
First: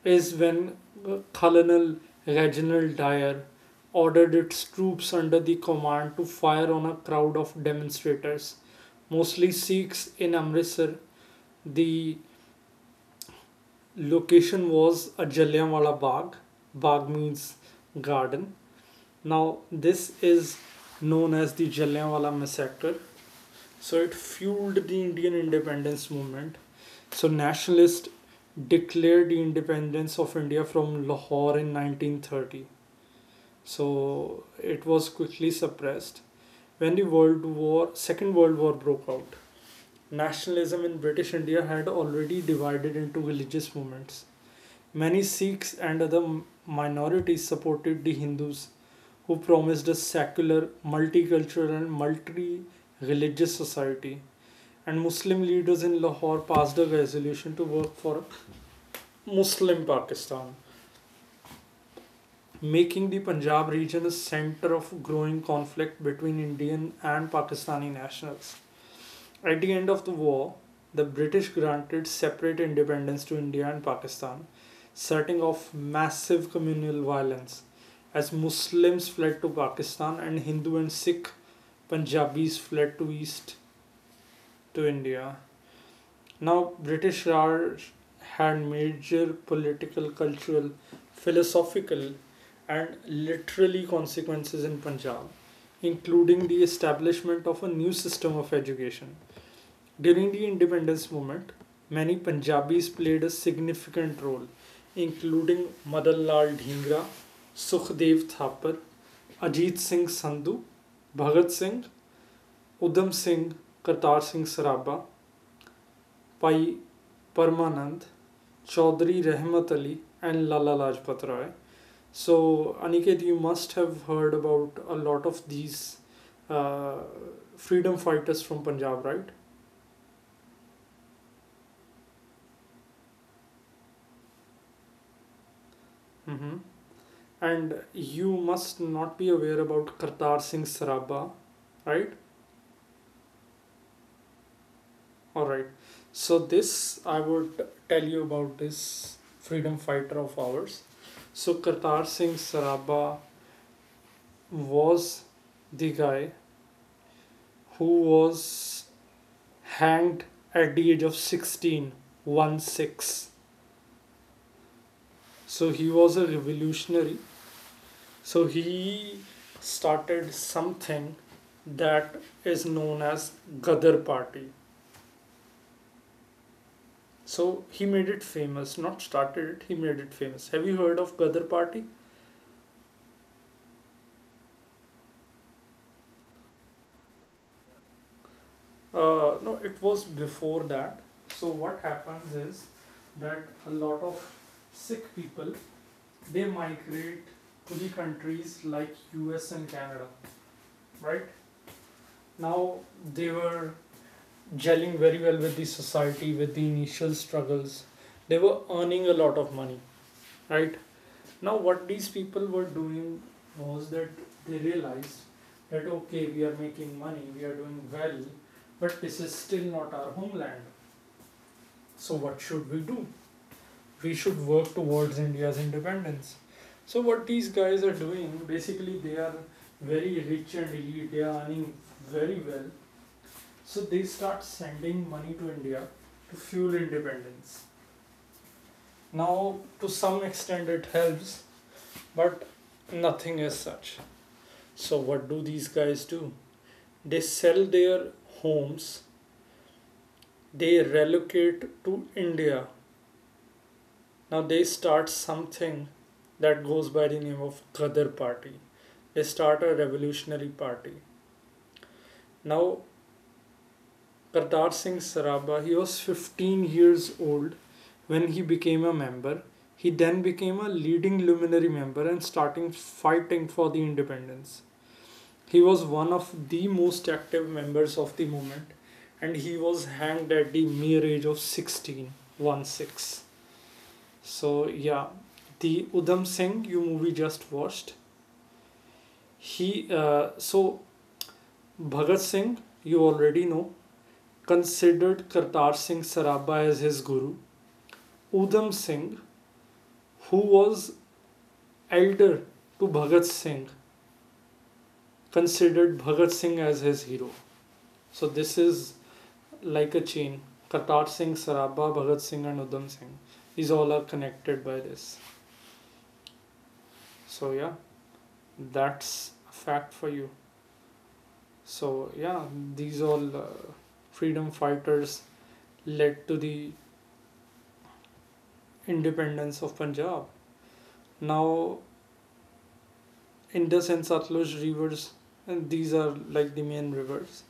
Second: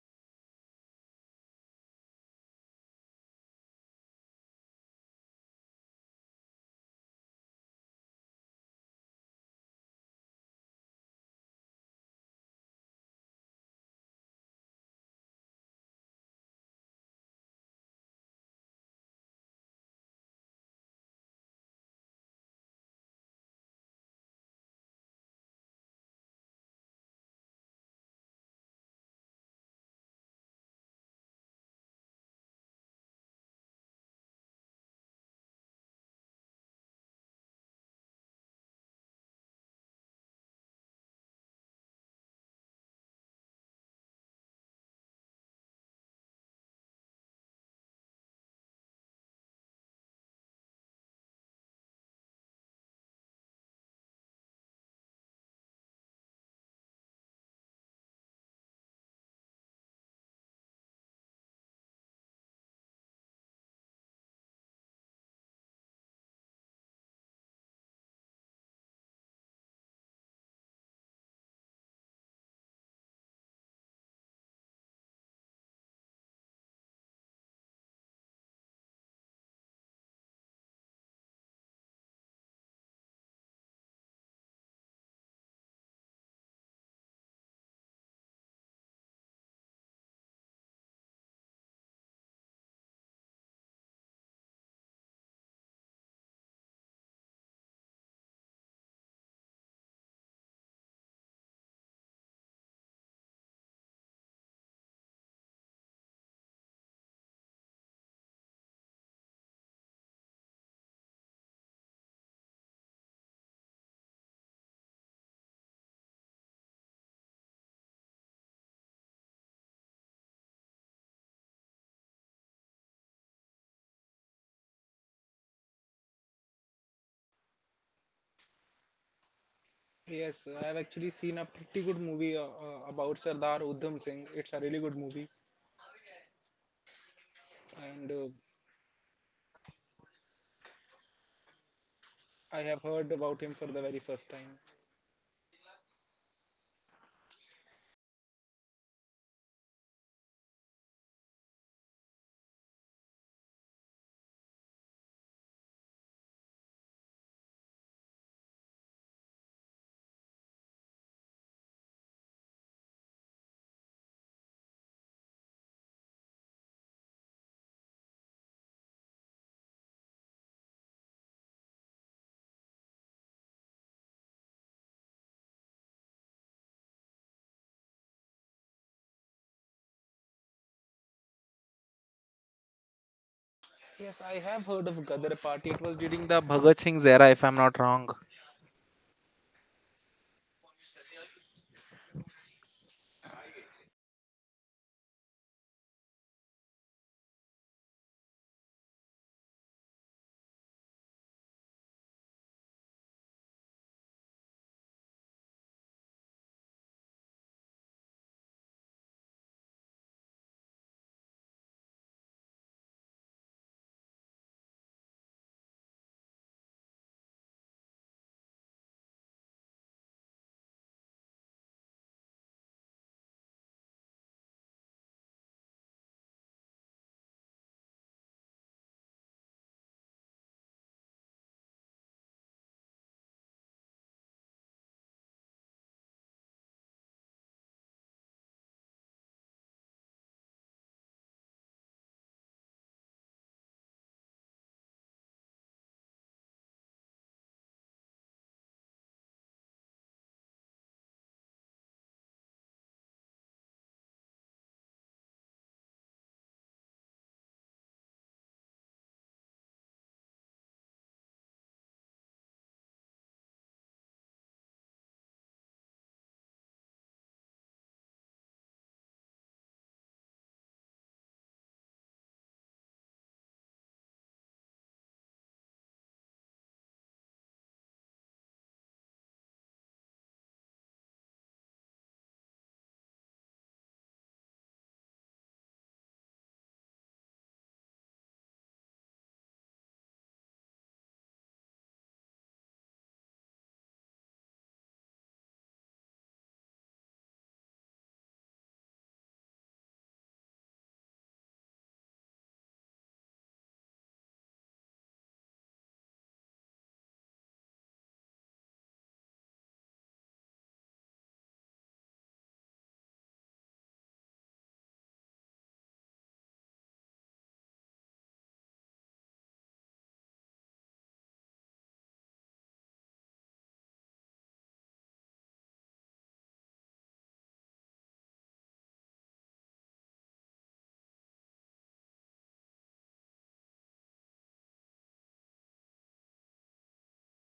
is when Colonel Reginald Dyer ordered its troops under the command to fire on a crowd of demonstrators, mostly Sikhs in Amritsar. The location was a Jallianwala Bagh. Bagh means garden. Now, this is known as the Jallianwala massacre. So, it fueled the Indian independence movement. So, nationalists declared the independence of India from Lahore in 1930. So, it was quickly suppressed. When the Second World War broke out, nationalism in British India had already divided into religious movements. Many Sikhs and other minorities supported the Hindus, who promised a secular, multicultural, and multi religious society. And Muslim leaders in Lahore passed a resolution to work for a Muslim Pakistan, making the Punjab region a center of growing conflict between Indian and Pakistani nationals. At the end of the war, the British granted separate independence to India and Pakistan, setting off massive communal violence as Muslims fled to Pakistan and Hindu and Sikh Punjabis fled to east to India. Now, British Raj had major political, cultural, philosophical, and literally consequences in Punjab, including the establishment of a new system of education. During the independence movement, many Punjabis played a significant role, including Madan Lal Dhingra, Sukhdev Thapar, Ajit Singh Sandhu, Bhagat Singh, Udham Singh, Kartar Singh Sarabha Pai, Parmanand, Chaudhary Rehmat Ali, and Lala Lajpat Rai. So, Aniket, you must have heard about a lot of these uh, freedom fighters from Punjab, right? Yes, I've actually seen a pretty good movie, about Sardar Udham Singh. It's a really good movie, Mm-hmm. And and you must not be aware about Kartar Singh Sarabha, right? I have heard about him for the very first time. All right, so this I would tell you about this freedom fighter of ours. So Kartar Singh Sarabha was the guy who was hanged at the age of 16, one 6. So he was a revolutionary. So he started something that is known as Gadar Party. So he made it famous, not started it, he made it famous. Have you heard of Gadar Party? Yes, I have heard of Gadar Party. It was during the Bhagat Singh's era, if I'm not wrong. No, it was before that. So what happens is that a lot of sick people, they migrate to the countries like US and Canada, right? Now, they were gelling very well with the society, with the initial struggles. They were earning a lot of money, right? Now, what these people were doing was that they realized that okay, we are making money, we are doing well, but this is still not our homeland. So, what should we do? We should work towards India's independence. So what these guys are doing, basically they are very rich and elite, they are earning very well. So they start sending money to India to fuel independence. Now, to some extent it helps, but nothing as such. So what do these guys do? They sell their homes, they relocate to India. Now they start something that goes by the name of Gadar Party. They start a revolutionary party. Now, Kartar Singh Saraba, he was 15 years old when he became a member. He then became a leading luminary member and starting fighting for the independence. He was one of the most active members of the movement, and he was hanged at the mere age of 16, 1 6. So, yeah, the Udham Singh you movie just watched, he, so Bhagat Singh, you already know, considered Kartar Singh Saraba as his guru. Udham Singh, who was elder to Bhagat Singh, considered Bhagat Singh as his hero. So this is like a chain. Kartar Singh Saraba, Bhagat Singh, and Udham Singh. These all are connected by this. So yeah, that's a fact for you. So yeah, these all freedom fighters led to the independence of Punjab. Now, Indus and Satluj rivers, and these are like the main rivers.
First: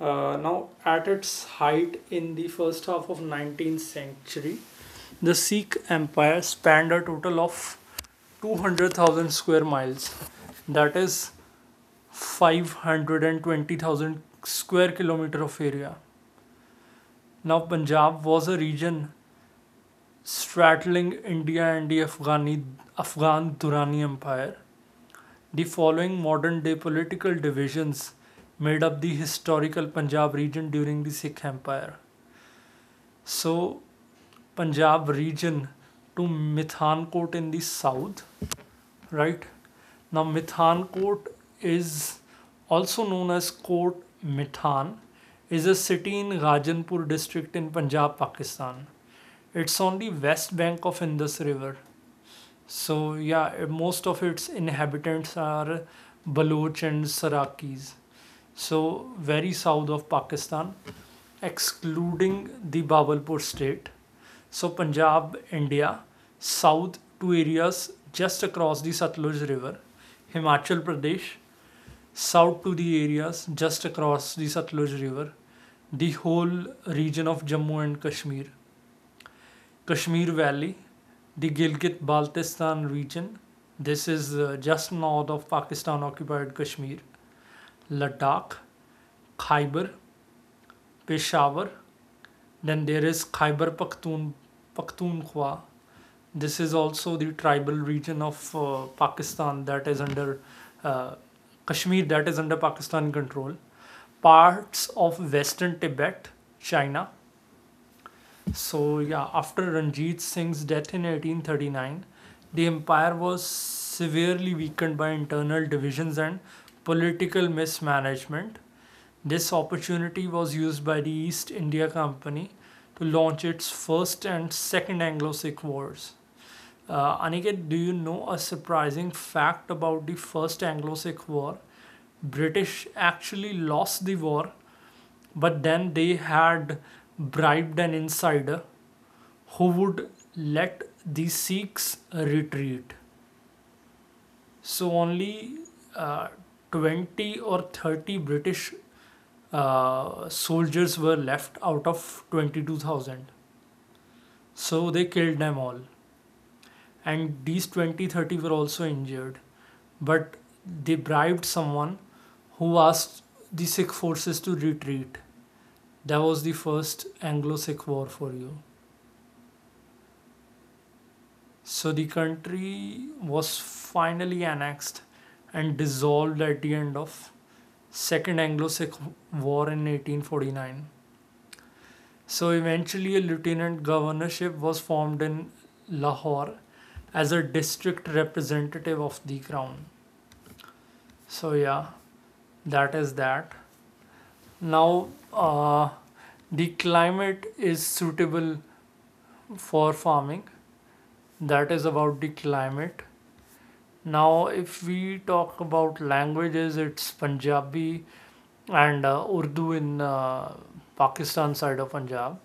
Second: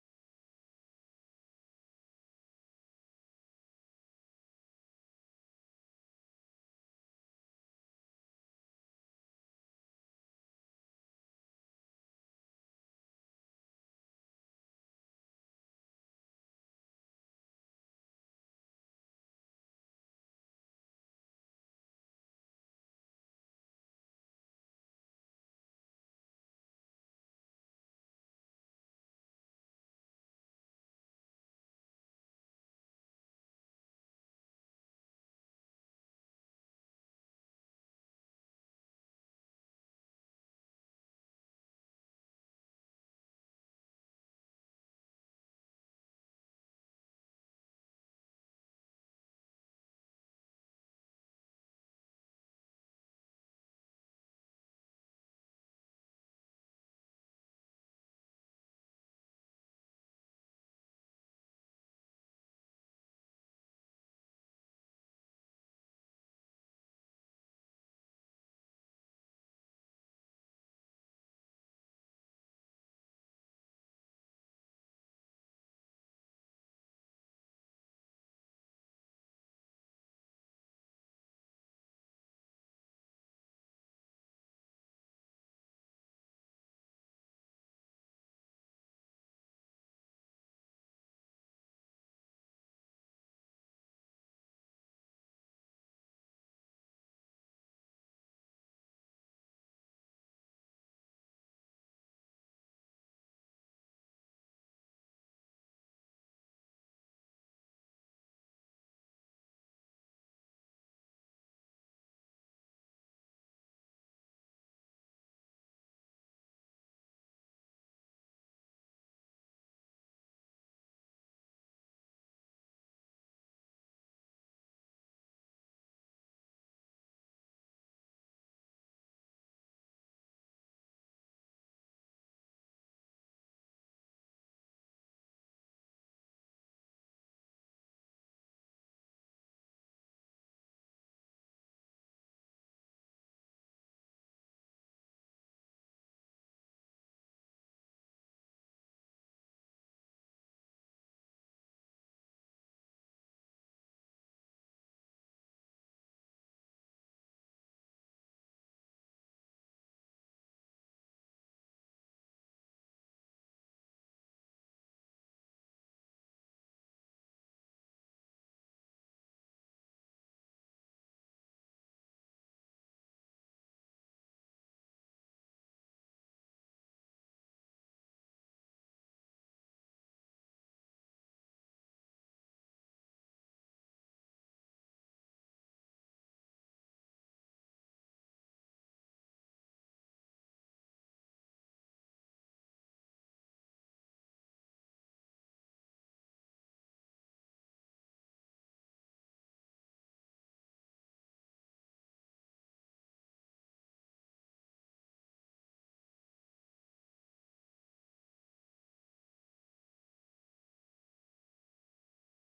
Now, at its height in the first half of 19th century, the Sikh Empire spanned a total of 200,000 square miles. That is 520,000 square kilometer of area. Now, Punjab was a region straddling India and the Afghan Durrani Empire. The following modern day political divisions made up the historical Punjab region during the Sikh Empire. So, Punjab region to Mithankot in the south, right? Now, Mithankot is also known as Kot Mithan, is a city in Ghajanpur district in Punjab, Pakistan. It's on the west bank of Indus River. So, yeah, most of its inhabitants are Baloch and Sarakis. So very south of Pakistan, excluding the Bawalpur state. So Punjab, India, south to areas just across the Satluj River, Himachal Pradesh, south to the areas just across the Satluj River, the whole region of Jammu and Kashmir, Kashmir Valley, the Gilgit Baltistan region. This is just north of Pakistan occupied Kashmir, Ladakh, Khyber, Peshawar. Then there is Pakhtunkhwa. This is also the tribal region of Pakistan, that is under uh, Kashmir, that is under Pakistan control. Parts of Western Tibet, China. So, yeah, after Ranjit Singh's death in 1839, the empire was severely weakened by internal divisions and political mismanagement. This opportunity was used by the East India Company to launch its first and second Anglo Sikh Wars. Aniket, do you know a surprising fact about the first Anglo Sikh War? British actually lost the war, but then they had bribed an insider who would let the Sikhs retreat. So only uh, 20 or 30 British soldiers were left out of 22,000. So they killed them all. And these 20-30 were also injured. But they bribed someone who asked the Sikh forces to retreat. That was the first Anglo Sikh war for you. So the country was finally annexed and dissolved at the end of Second Anglo Sikh War in 1849. So eventually, a lieutenant governorship was formed in Lahore as a district representative of the crown. So, yeah, that is that. Now, uh, the climate is suitable for farming. That is about the climate. Now, if we talk about languages, it's Punjabi and Urdu in Pakistan side of Punjab.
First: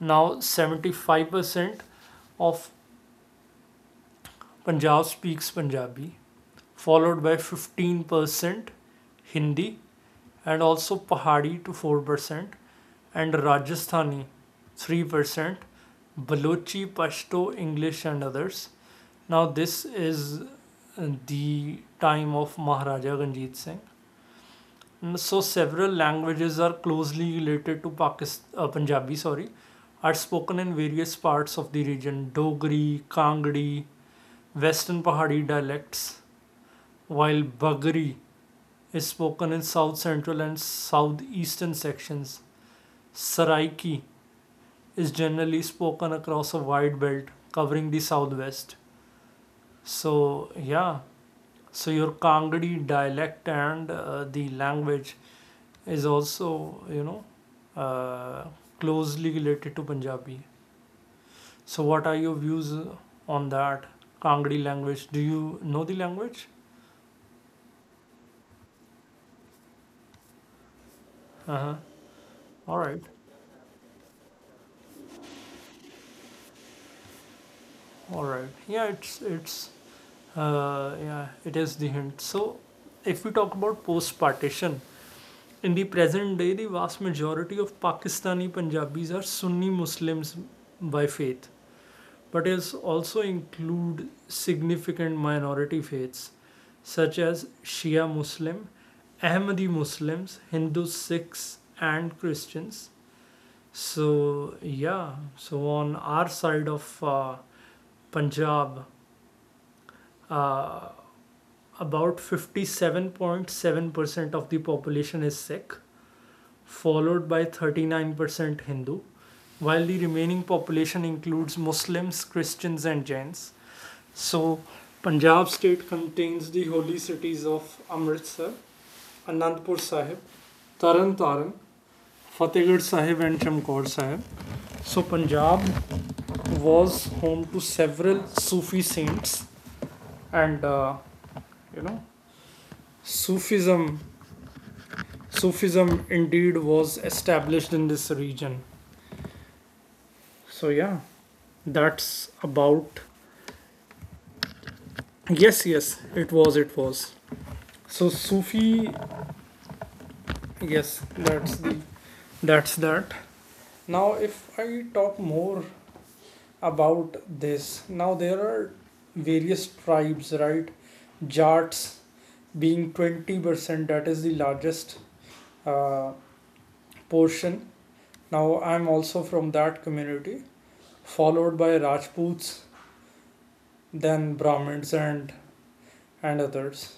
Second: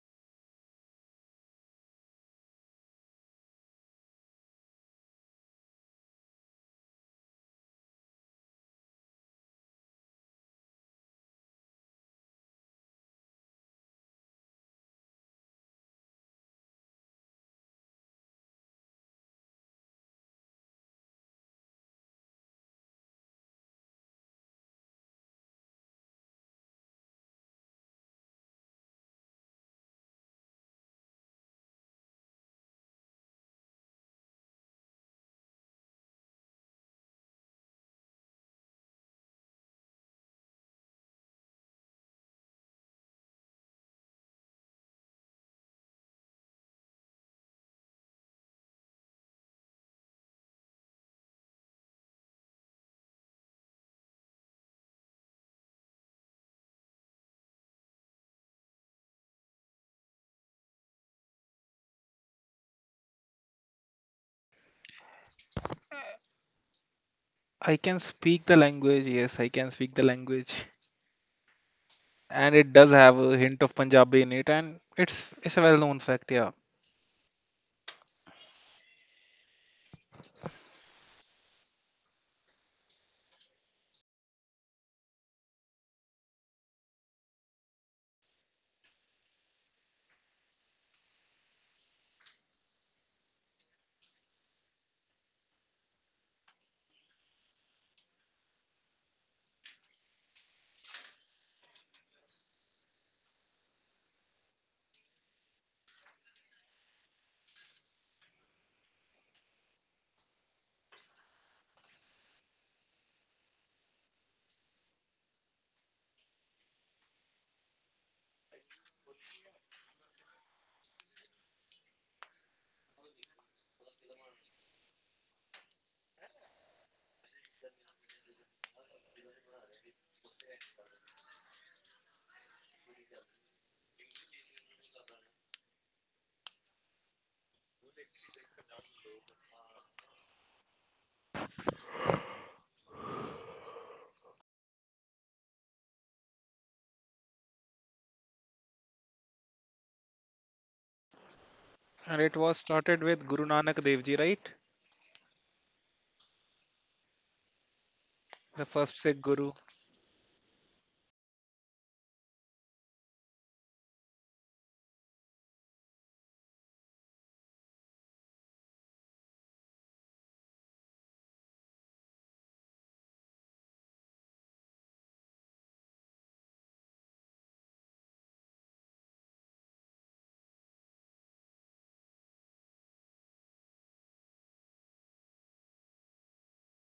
Now, 75% of Punjab speaks Punjabi, followed by 15% Hindi, and also Pahari to 4% and Rajasthani 3%, Balochi, Pashto, English, and others. Now this is the time of Maharaja Ranjit Singh. So several languages are closely related to Pakistan, Punjabi, sorry, are spoken in various parts of the region. Dogri, Kangri, Western Pahari dialects, while Bagri is spoken in south central and southeastern sections. Saraiki is generally spoken across a wide belt covering the southwest. So, yeah, so your Kangadi dialect and the language is also, you know, uh, closely related to Punjabi. So, what are your views on that Kangadi language? Do you know the language? I can speak the language. Yes, I can speak the language, Uh huh. and it All does right. have a hint of Punjabi in it, and it's a well-known fact. Yeah, All right. Yeah, it is the hint. So, if we talk about post partition, in the present day, the vast majority of Pakistani Punjabis are Sunni Muslims by faith, but it also include significant minority faiths such as Shia Muslim, Ahmadi Muslims, Hindu Sikhs, and Christians. So, yeah, so on our side of Punjab, uh, about 57.7% of the population is Sikh, followed by 39% Hindu, while the remaining population includes Muslims, Christians, and Jains. So, Punjab state contains the holy cities of Amritsar, Anandpur Sahib, Taran Taran, Fatehgarh Sahib, and Chamkaur Sahib. So, Punjab was home to several Sufi saints, and you know, Sufism Sufism indeed was established in this region. So, yeah, and that's it was about. started with Guru Nanak Dev Ji, right? Yes, yes, it was, it was. So, The Sufi, first Sikh Guru. yes, that's the. That's that. Now, if I talk more about this, now there are various tribes, right? Jats being 20%, that is the largest uh, portion. Now, I'm also from that community, followed by Rajputs, than Brahmins and others.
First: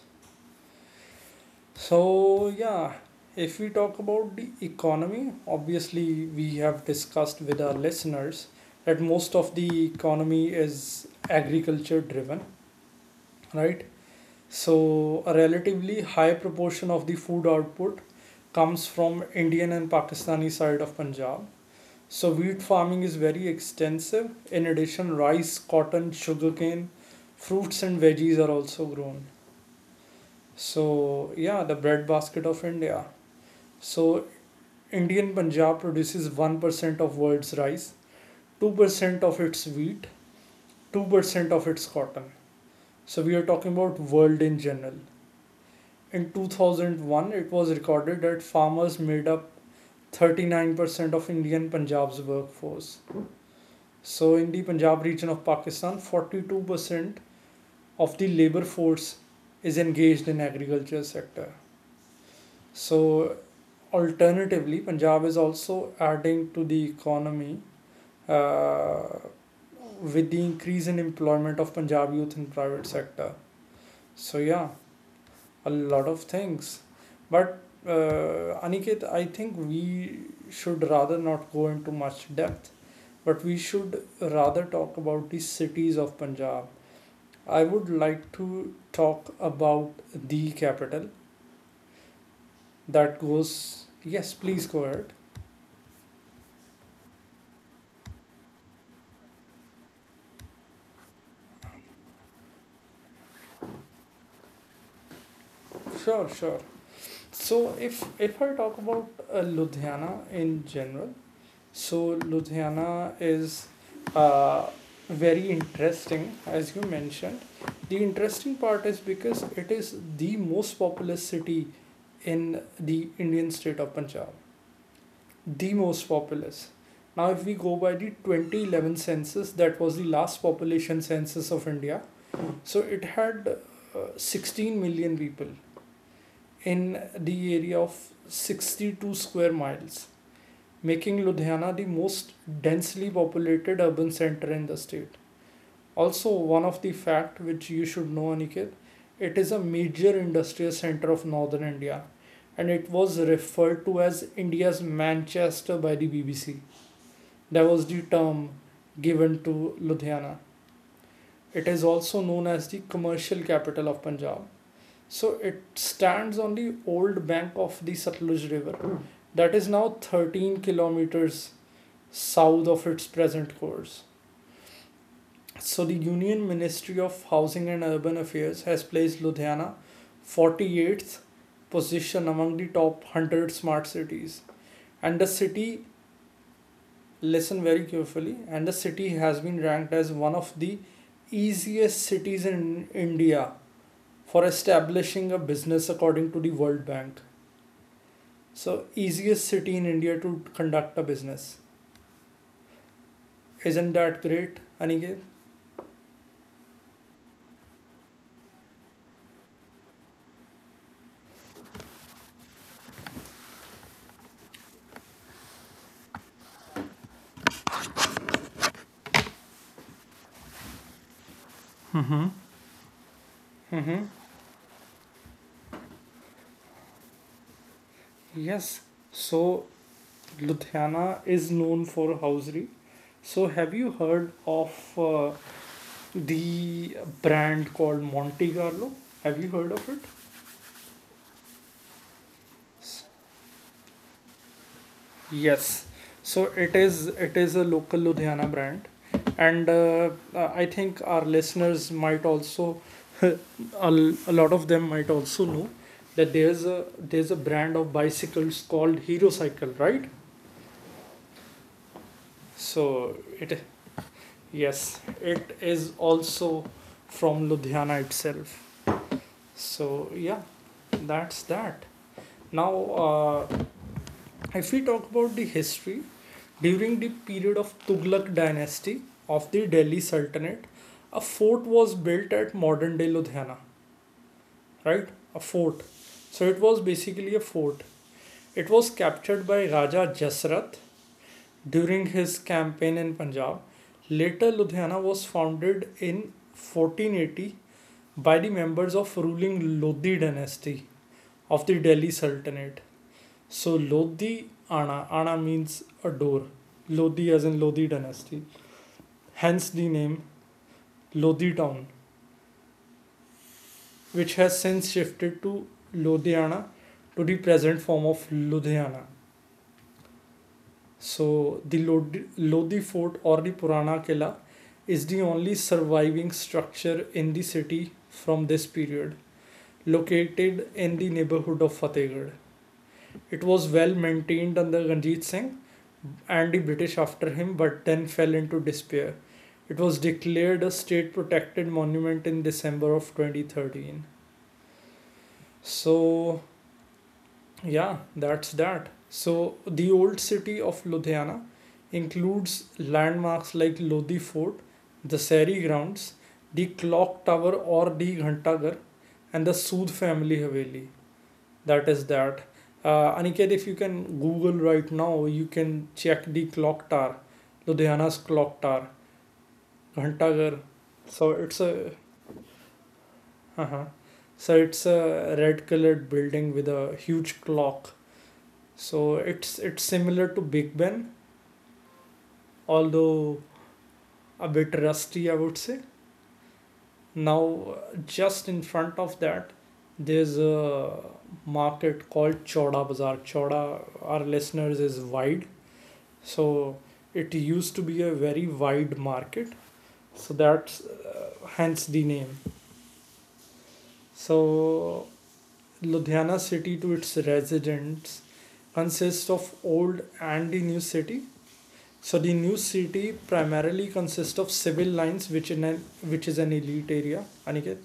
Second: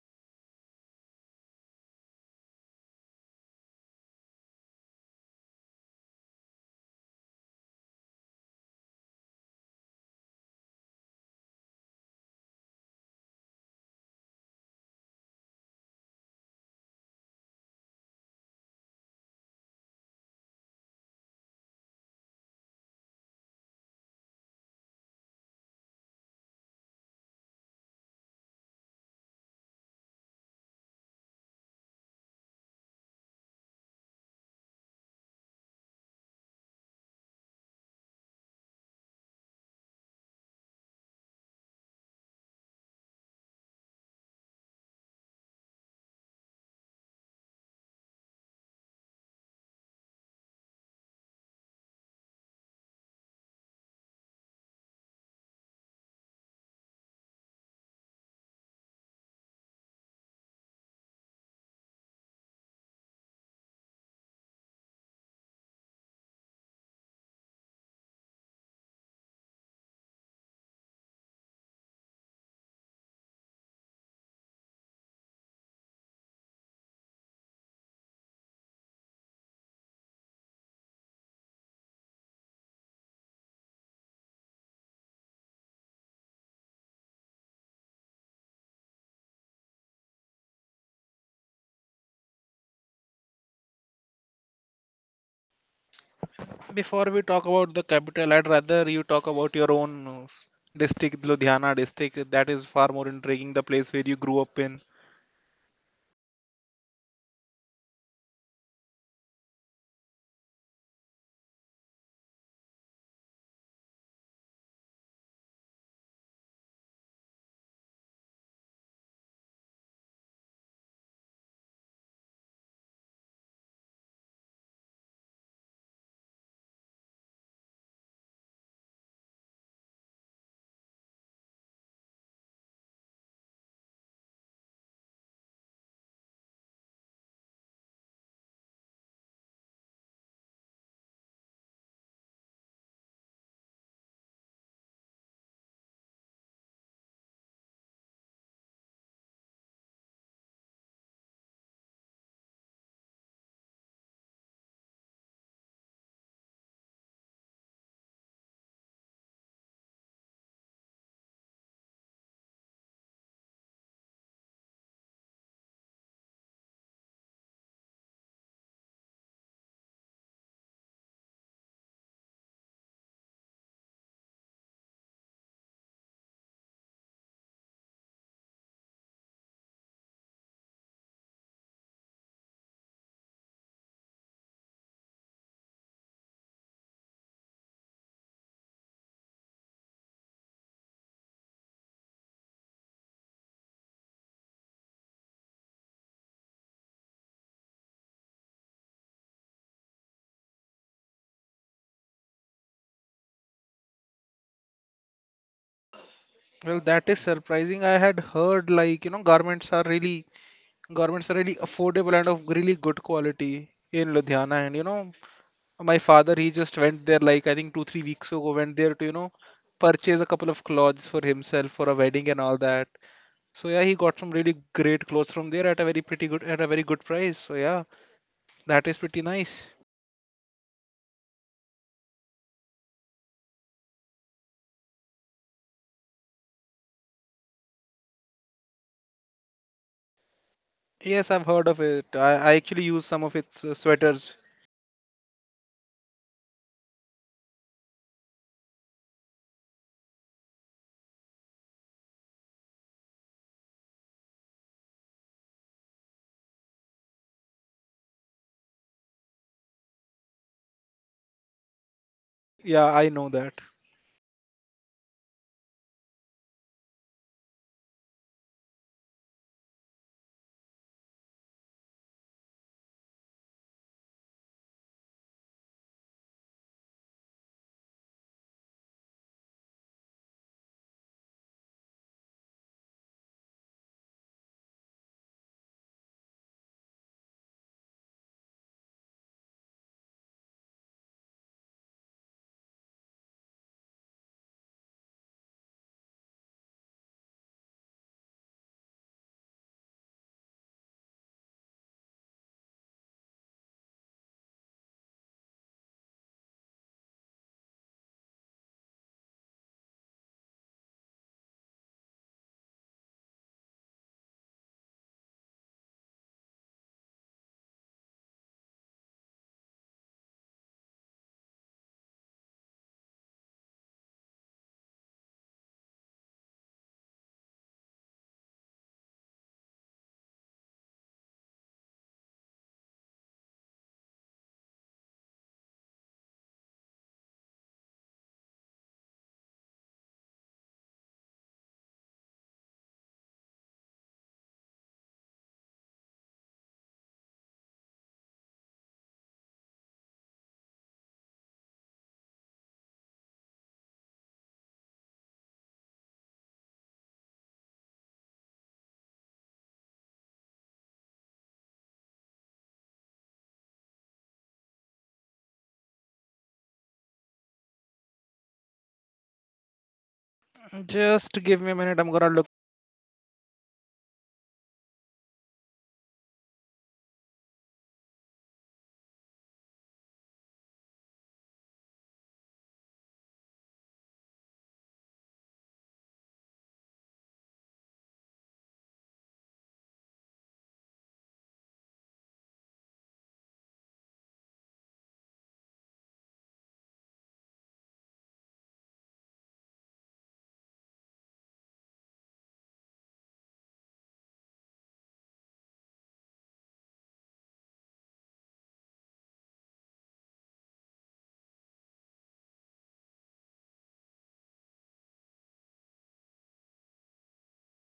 So yeah, if we talk about the economy, obviously we have discussed with our listeners that most of the economy is agriculture driven, right? So a relatively high proportion of the food output comes from Indian and Pakistani side of Punjab. So wheat farming is very extensive. In addition, rice, cotton, sugarcane, fruits, and veggies are also grown. So, yeah, the breadbasket of India. So, Indian Punjab produces 1% of world's rice, 2% of its wheat, 2% of its cotton. So, we are talking about world in general. In 2001, it was recorded that farmers made up 39% of Indian Punjab's workforce. So, in the Punjab region of Pakistan, 42% of the labor force is engaged in agriculture sector. So, alternatively, Punjab is also adding to the economy uh, with the increase in employment of Punjab youth in private sector. So yeah, a lot of things. But Aniket, I think we should rather not go into much depth, but we should rather talk about the cities of Punjab. I would like to talk about the capital that goes. Yes, please go ahead. Before we talk about the capital, I'd rather you talk about your own district, Ludhiana district. That is far more intriguing. The place where you grew up in. Sure, sure. So if I talk about Ludhiana in general, so Ludhiana is uh, very interesting as you mentioned. The interesting part is because it is the most populous city in the Indian state of Punjab, the most populous. Now, if we go by the 2011 census, that was the last population census of India. So it had 16 million people in the area of 62 square miles, making Ludhiana the most densely populated urban center in the state. Also, one of the fact which you should know, Aniket, it is a major industrial center of northern India, and it was referred to as India's Manchester by the BBC. That was the term given to Ludhiana. It is also known as the commercial capital of Punjab. So it stands on the old bank of the Satluj River that is now 13 kilometers south of its present course. So, the Union Ministry of Housing and Urban Affairs has placed Ludhiana 48th position among the top 100 smart cities. And the city, listen very carefully, and the city has been ranked as one of the easiest cities in India for establishing a business according to the World Bank. So, easiest city in India to conduct a business. Isn't that great, Aniket? Well, that is surprising. I had heard, like, you know, garments are really affordable and of really good quality in Ludhiana. And my father, he just went there like I think 2, 3 weeks ago, went there to purchase a couple of clothes for himself for a wedding Mm-hmm. and all that. So yeah, he Mm-hmm. got some really great clothes from there at a very good price. So yeah, Yes. that is pretty So nice. Ludhiana is known for housery. So have you heard of uh, the brand called Monte Carlo? Have you heard of it? Yes, I've heard of it. I actually use S- some of its sweaters. Yes. So it is a local Ludhiana brand, and I think our listeners might also a, a lot of them might also know that there's a brand of bicycles called Hero Cycle, right? Yeah, I So know that. it. Yes, it is also from Ludhiana itself. So, yeah, that's that. Now, uh, if we talk about the history, during the period of Tughlaq dynasty of the Delhi Sultanate, a fort was built at modern day Ludhiana, right? A fort. So, it was basically a fort. It was captured by Raja Jasrath during his campaign in Punjab. Later, Ludhiana was founded in 1480 by the members of ruling Lodhi dynasty of the Delhi Sultanate. So Lodhi Ana, Ana means a door. Lodhi as in Lodhi dynasty. Hence the name Lodhi town, which has since shifted to Lodhiana to the present form of Ludhiana. So the Lodhi fort or the Purana Killa is the only surviving structure in the city from this period, located in the neighborhood of Fatehgarh. It was well maintained under Ranjit Singh and the British after him, but then fell into despair. It was declared a state protected monument in December of 2013. So, yeah, that's that. So, the old city of Ludhiana includes landmarks like Lodhi Fort, the Seri Grounds, the Clock Tower or the Ghantaghar, and the Sood family Haveli. That is that. Aniket, if you can google right now, you can check the clock tower, Ludhiana's clock tower, Ghantaghar. Just So give it's me a a. minute. I'm gonna look. Uh-huh. So it's a red colored building with a huge clock. So it's similar to Big Ben, although a bit rusty, I would say. Now uh, just in front of that, there's a market called Choda Bazaar. Choda, our listeners, is wide. So it used to be a very wide market. So that's hence the name. So Ludhiana city, to its residents, consists of old and the new city. So the new city primarily consists of civil lines, which is an elite area, Aniket.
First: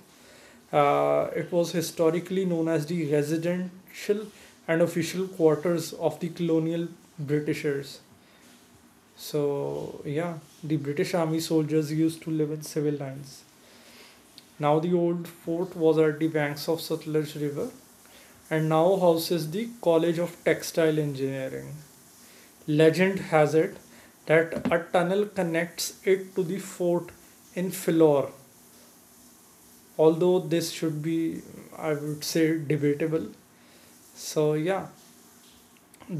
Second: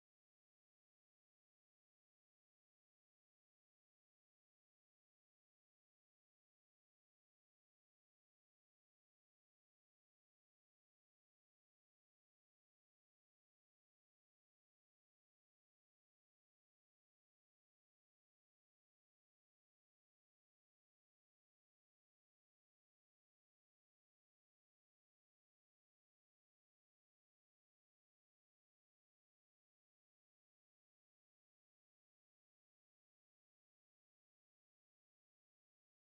It was historically known as the residential and official quarters of the colonial britishers. So, yeah, the British Army soldiers used to live in civil lines. Now, the old fort was at the banks of Sutlej River and now houses the College of Textile Engineering. Legend has it that a tunnel connects it to the fort in Philor, although this should be, I would say, debatable. So, yeah,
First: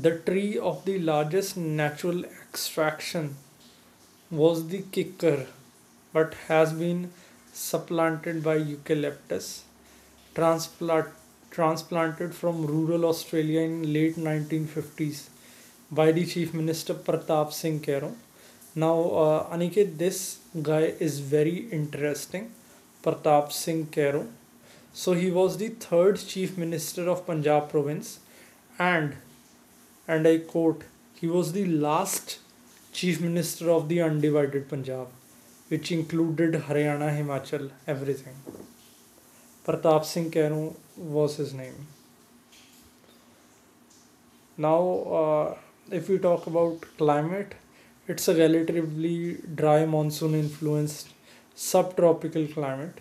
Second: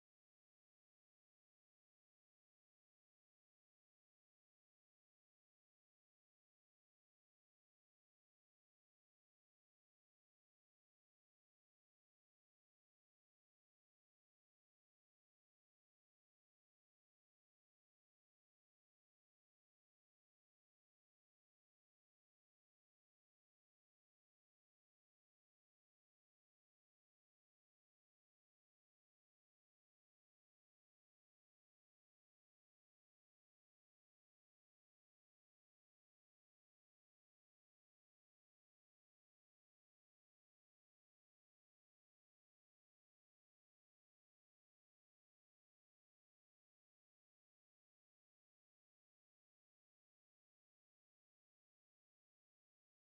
the tree of the largest natural extraction was the kicker, but has been supplanted by eucalyptus, transplant, transplanted from rural Australia in late 1950s by the Chief Minister Pratap Singh Kero. Now, Aniket, this guy is very interesting, Pratap Singh Kero. So he was the third Chief Minister of Punjab province, and I quote, he was the last Chief Minister of the undivided Punjab, which included Haryana, Himachal, everything. Pratap Singh Kanu was his name. Now, uh, if we talk about climate, it's a relatively dry monsoon influenced subtropical climate.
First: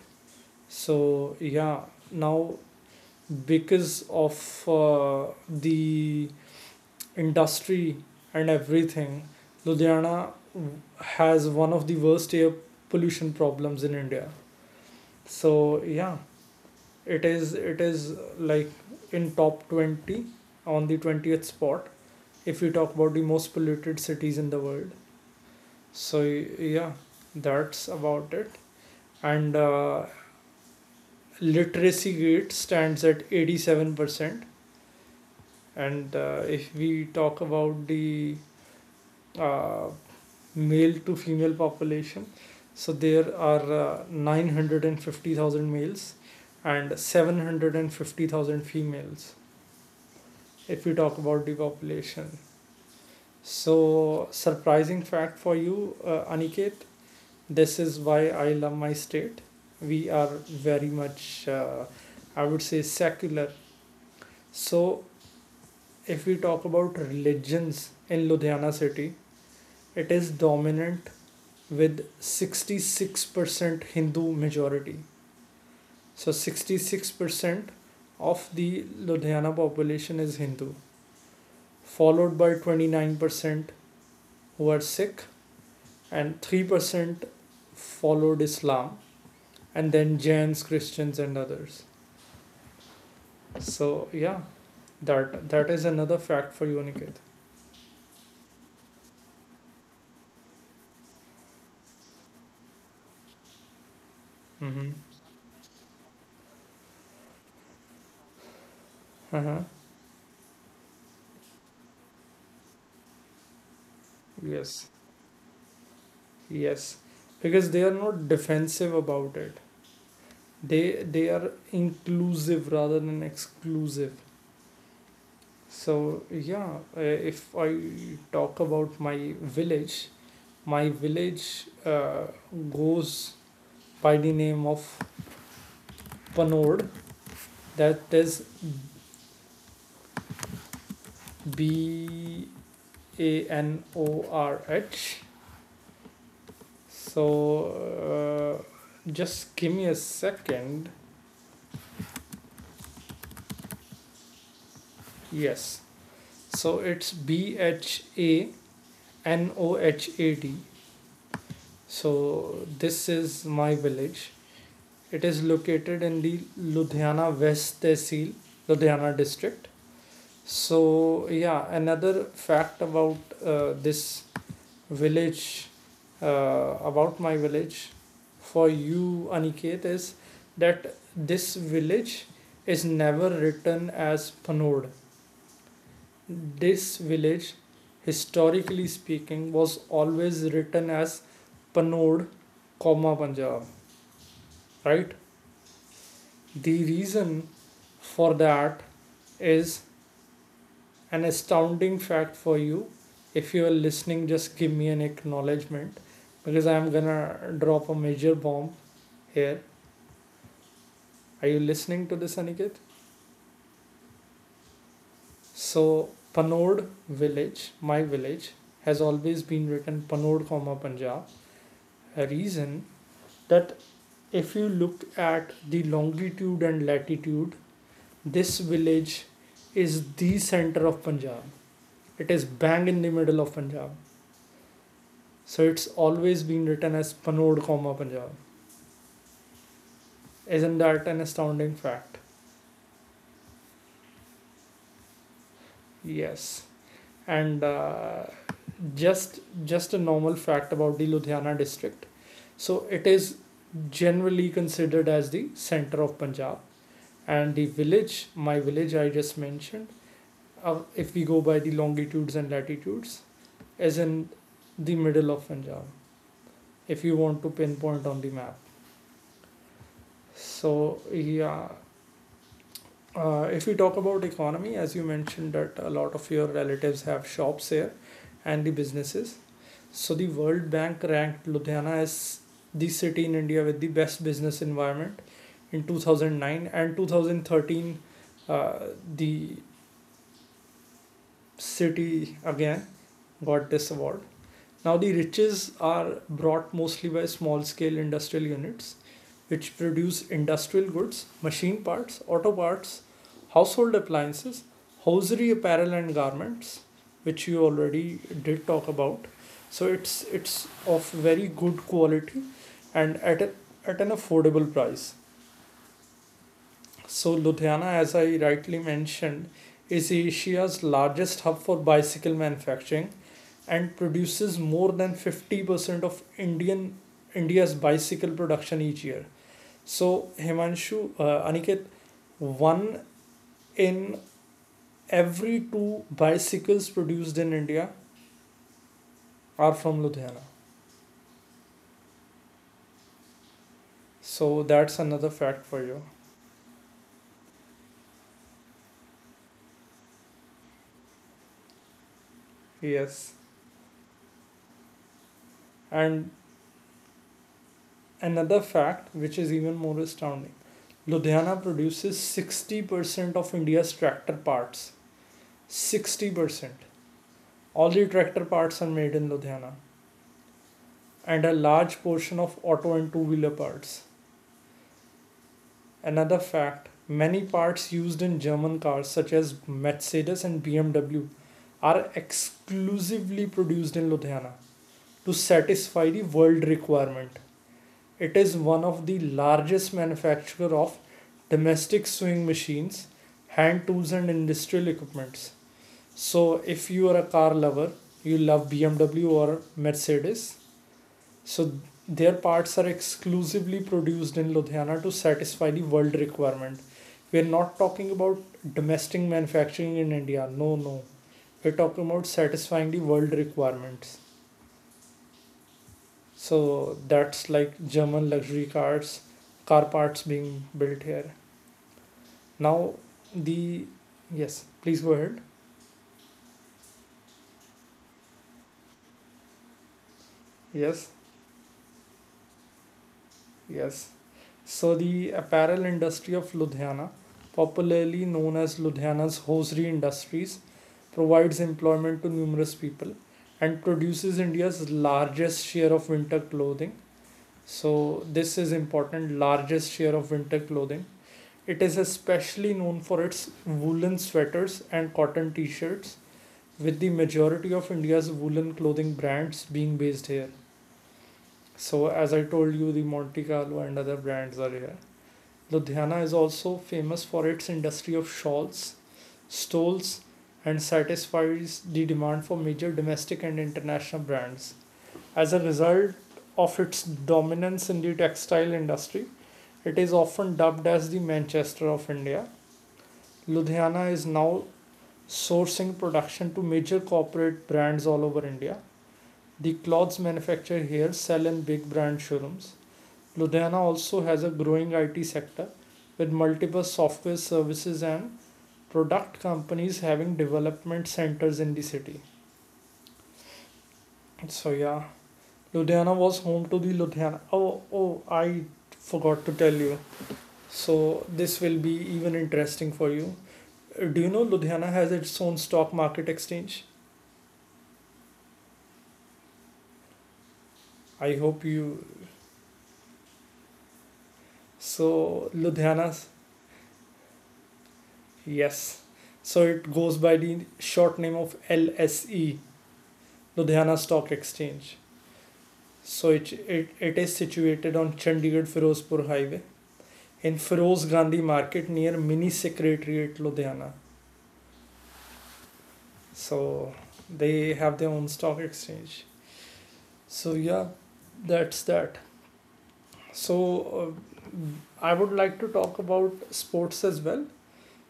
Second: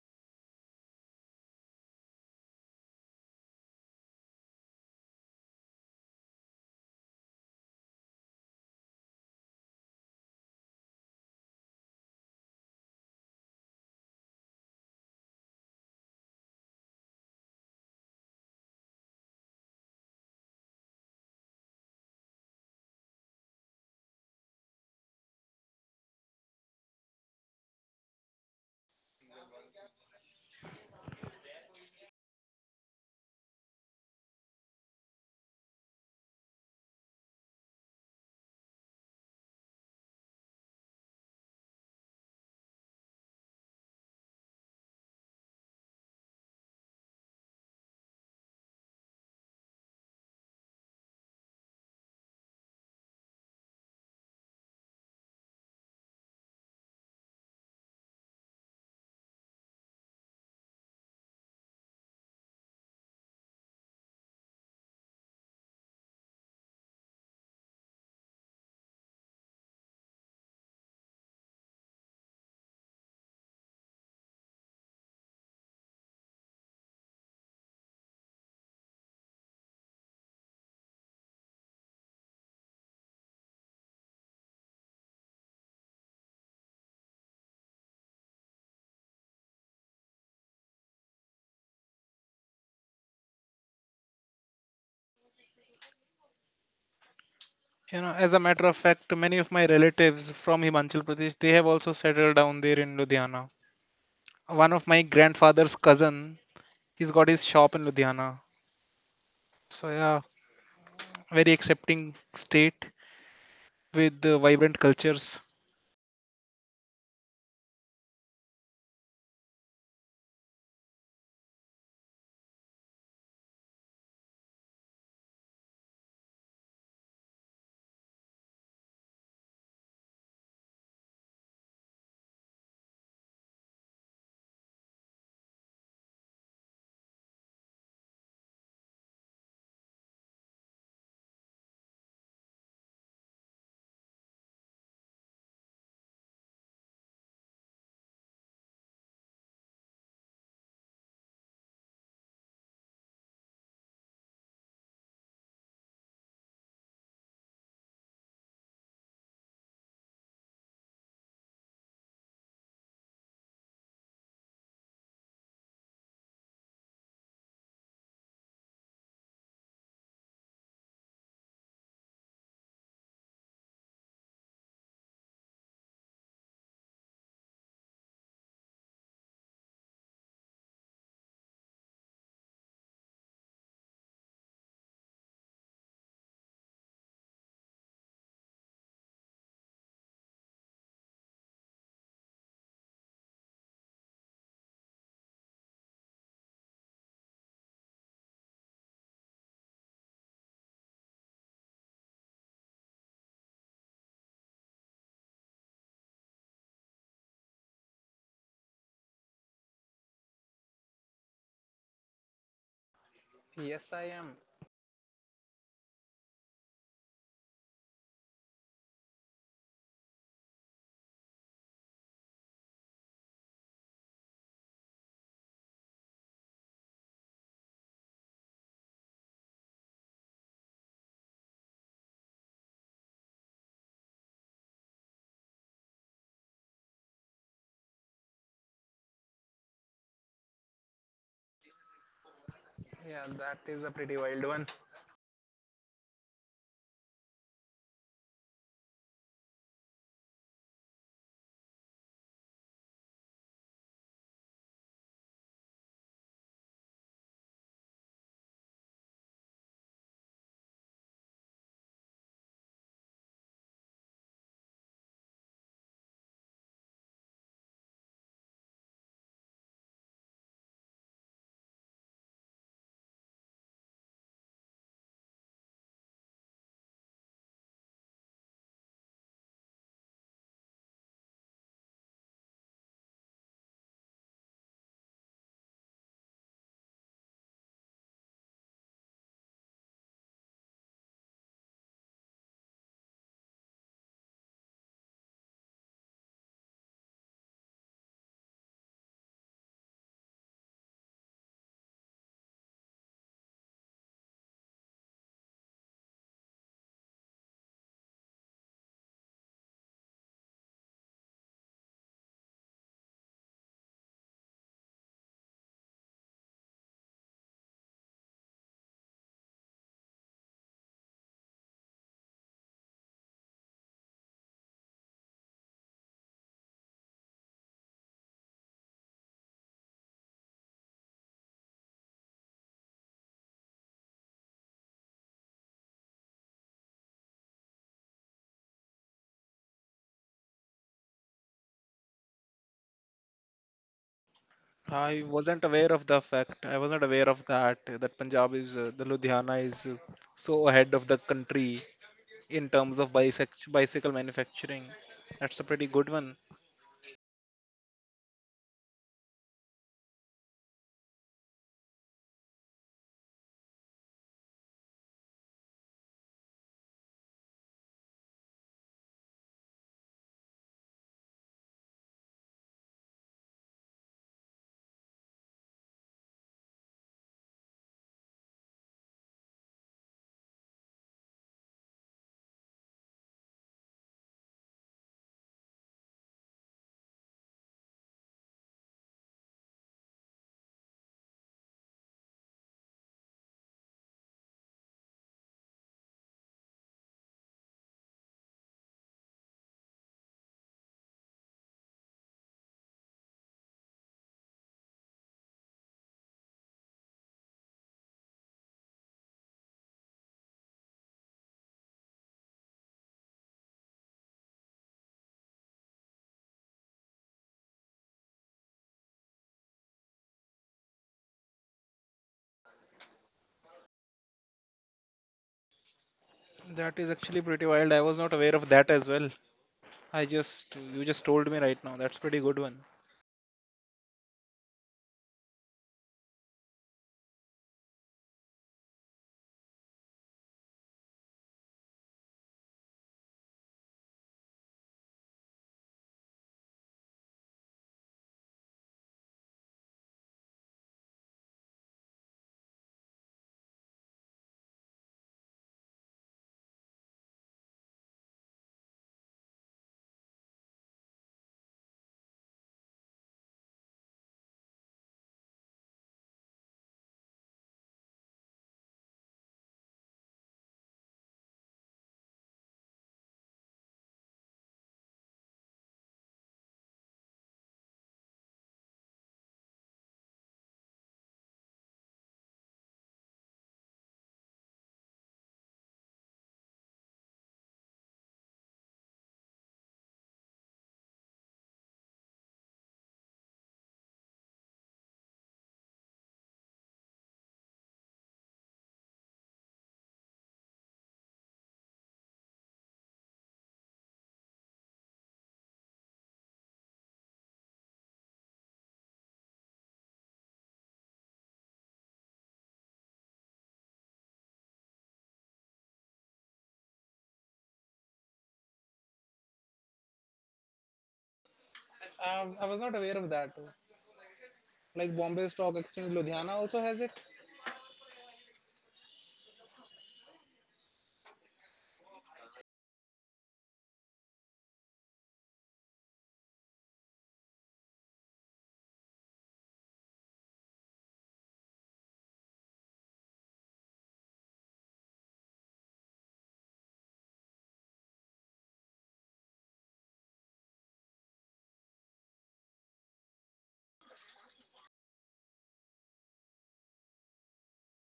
So, yeah, now because of the industry and everything, Ludhiana has one of the worst air pollution problems in India. So, yeah, it is like in top 20, on the 20th spot, if we talk about the most polluted cities in the world. So yeah, that's about it. And literacy rate stands at 87%. And if we talk about the uh, male to female population, so there are 950,000 males and 750,000 females, if we talk about the population. So, surprising fact for you, Aniket, this is why I love my state. We are very much, I would say, secular. So, if we talk about religions in Ludhiana city, it is dominant with 66% Hindu majority. So, 66% of the Ludhiana population is Hindu, followed by 29% who are Sikh and 3% followed Islam, and then Jains, Christians, and others. So, yeah, that that is another fact for you, Niket. You know, as a matter of fact, many of my relatives from Himachal Pradesh, they have also settled down there in Ludhiana. One Mm-hmm. of my grandfather's cousin, he's got his shop in Ludhiana. Uh-huh. So yeah, very accepting state with vibrant Yes, cultures. yes, because they are not defensive about it. They they are inclusive rather than exclusive. So yeah, if I talk about village, my village goes by the name of Panod. That is Banorh. So just give me a second. Yes. So it's Bhanohad. So this is my village. It is located in the Ludhiana West Tehsil, Ludhiana district. So yeah, another fact about this village, about my village for you, Aniket, is that this village is never written as Panod. This village, historically speaking, was always written as Panod, comma Punjab, right? The reason for that is an astounding fact for you. If you are listening, just give me an acknowledgement because I'm gonna drop a major bomb here. Are you listening to this, Aniket? Yes, I am. So, Panod village, my village, has always been written Panod, comma Punjab. A reason that if you look at the longitude and latitude, this village is the center of Punjab. It is bang in the middle of Punjab. So it's always been written as Panod, comma Punjab. Isn't that an astounding fact? Yeah, that is a pretty wild one. Yes. And just just a normal fact about the Ludhiana district. So it is generally considered as the center of Punjab and the village, my village I just mentioned, if we go by the longitudes and latitudes, is in the middle of Punjab. If you want to pinpoint on the map, so yeah. If we talk about economy, as you mentioned that a lot of your relatives have shops here and the businesses. So the World Bank ranked Ludhiana as the city in India with the best business environment in 2009 and 2013, uh, the city again got this award. Now the riches are brought mostly by small scale industrial units which produce industrial goods, machine parts, auto parts, household appliances, hosiery apparel and garments, which you already did talk about. So it's of very good quality and at an affordable price. So Ludhiana, as I rightly mentioned, is Asia's largest hub for bicycle manufacturing and produces more than 50% of Indian India's bicycle production each year. So, Himanshu, Aniket, one in every two bicycles produced in India are from Ludhiana. So, that's I another fact wasn't for aware you. of the fact. I wasn't aware of that. That the Ludhiana is so ahead of the country in terms of Yes. Bicycle manufacturing. That's a pretty good And one. another fact, which is even more astounding, Ludhiana produces 60% of India's tractor parts. 60%. All the tractor parts are made in Ludhiana, and a large portion of auto and two wheeler parts. Another fact, many parts used in German cars, such as Mercedes and BMW, are exclusively produced in Ludhiana to satisfy the world requirement. It is one of the largest manufacturer of domestic sewing machines, hand tools and industrial equipments. So if you are a car lover, you love BMW or Mercedes, so their parts are exclusively produced in Ludhiana to satisfy the world requirement. We're not talking about domestic manufacturing in India. No, no. We're talking about satisfying the world requirements. So that's like German luxury cars, car parts being built here. Now, the. Yes, please go ahead. That is actually pretty wild. I was not aware of that as well. I just You Yes, just told me right now. That's pretty good one. yes. So the apparel industry of Ludhiana, popularly known as Ludhiana's hosiery industries, provides employment to numerous people and produces India's largest share of winter clothing. So, this is important, largest share of winter clothing. It is especially known for its woolen sweaters and cotton t shirts, with the majority of India's woolen clothing brands being based here. So, as I told you, the Monte Carlo and other brands are here. Ludhiana is also famous for its industry of shawls, stalls and satisfies the demand for major domestic and international brands. As a result of its dominance in the textile industry, it is often dubbed as the Manchester of India. Ludhiana is now sourcing production to major corporate brands all over India. The clothes manufactured here sell in big brand showrooms. Ludhiana also has a growing IT sector with multiple software services and product companies having development centers in the city. So yeah, Ludhiana was home to the Ludhiana. Oh oh, I forgot to tell you. So this will be even interesting for you. Do you know Ludhiana has its own stock market exchange? I hope you. I was not aware of that. Like So Bombay Stock Exchange, Ludhiana's Ludhiana also has it. yes. So it goes by the short name of LSE, Ludhiana Stock Exchange. So it is situated on Chandigarh Firozpur Highway in Feroz Gandhi Market near Mini Secretariat, Ludhiana. So they have their own stock exchange. So yeah, that's that. So uh, I would like to talk about sports as well.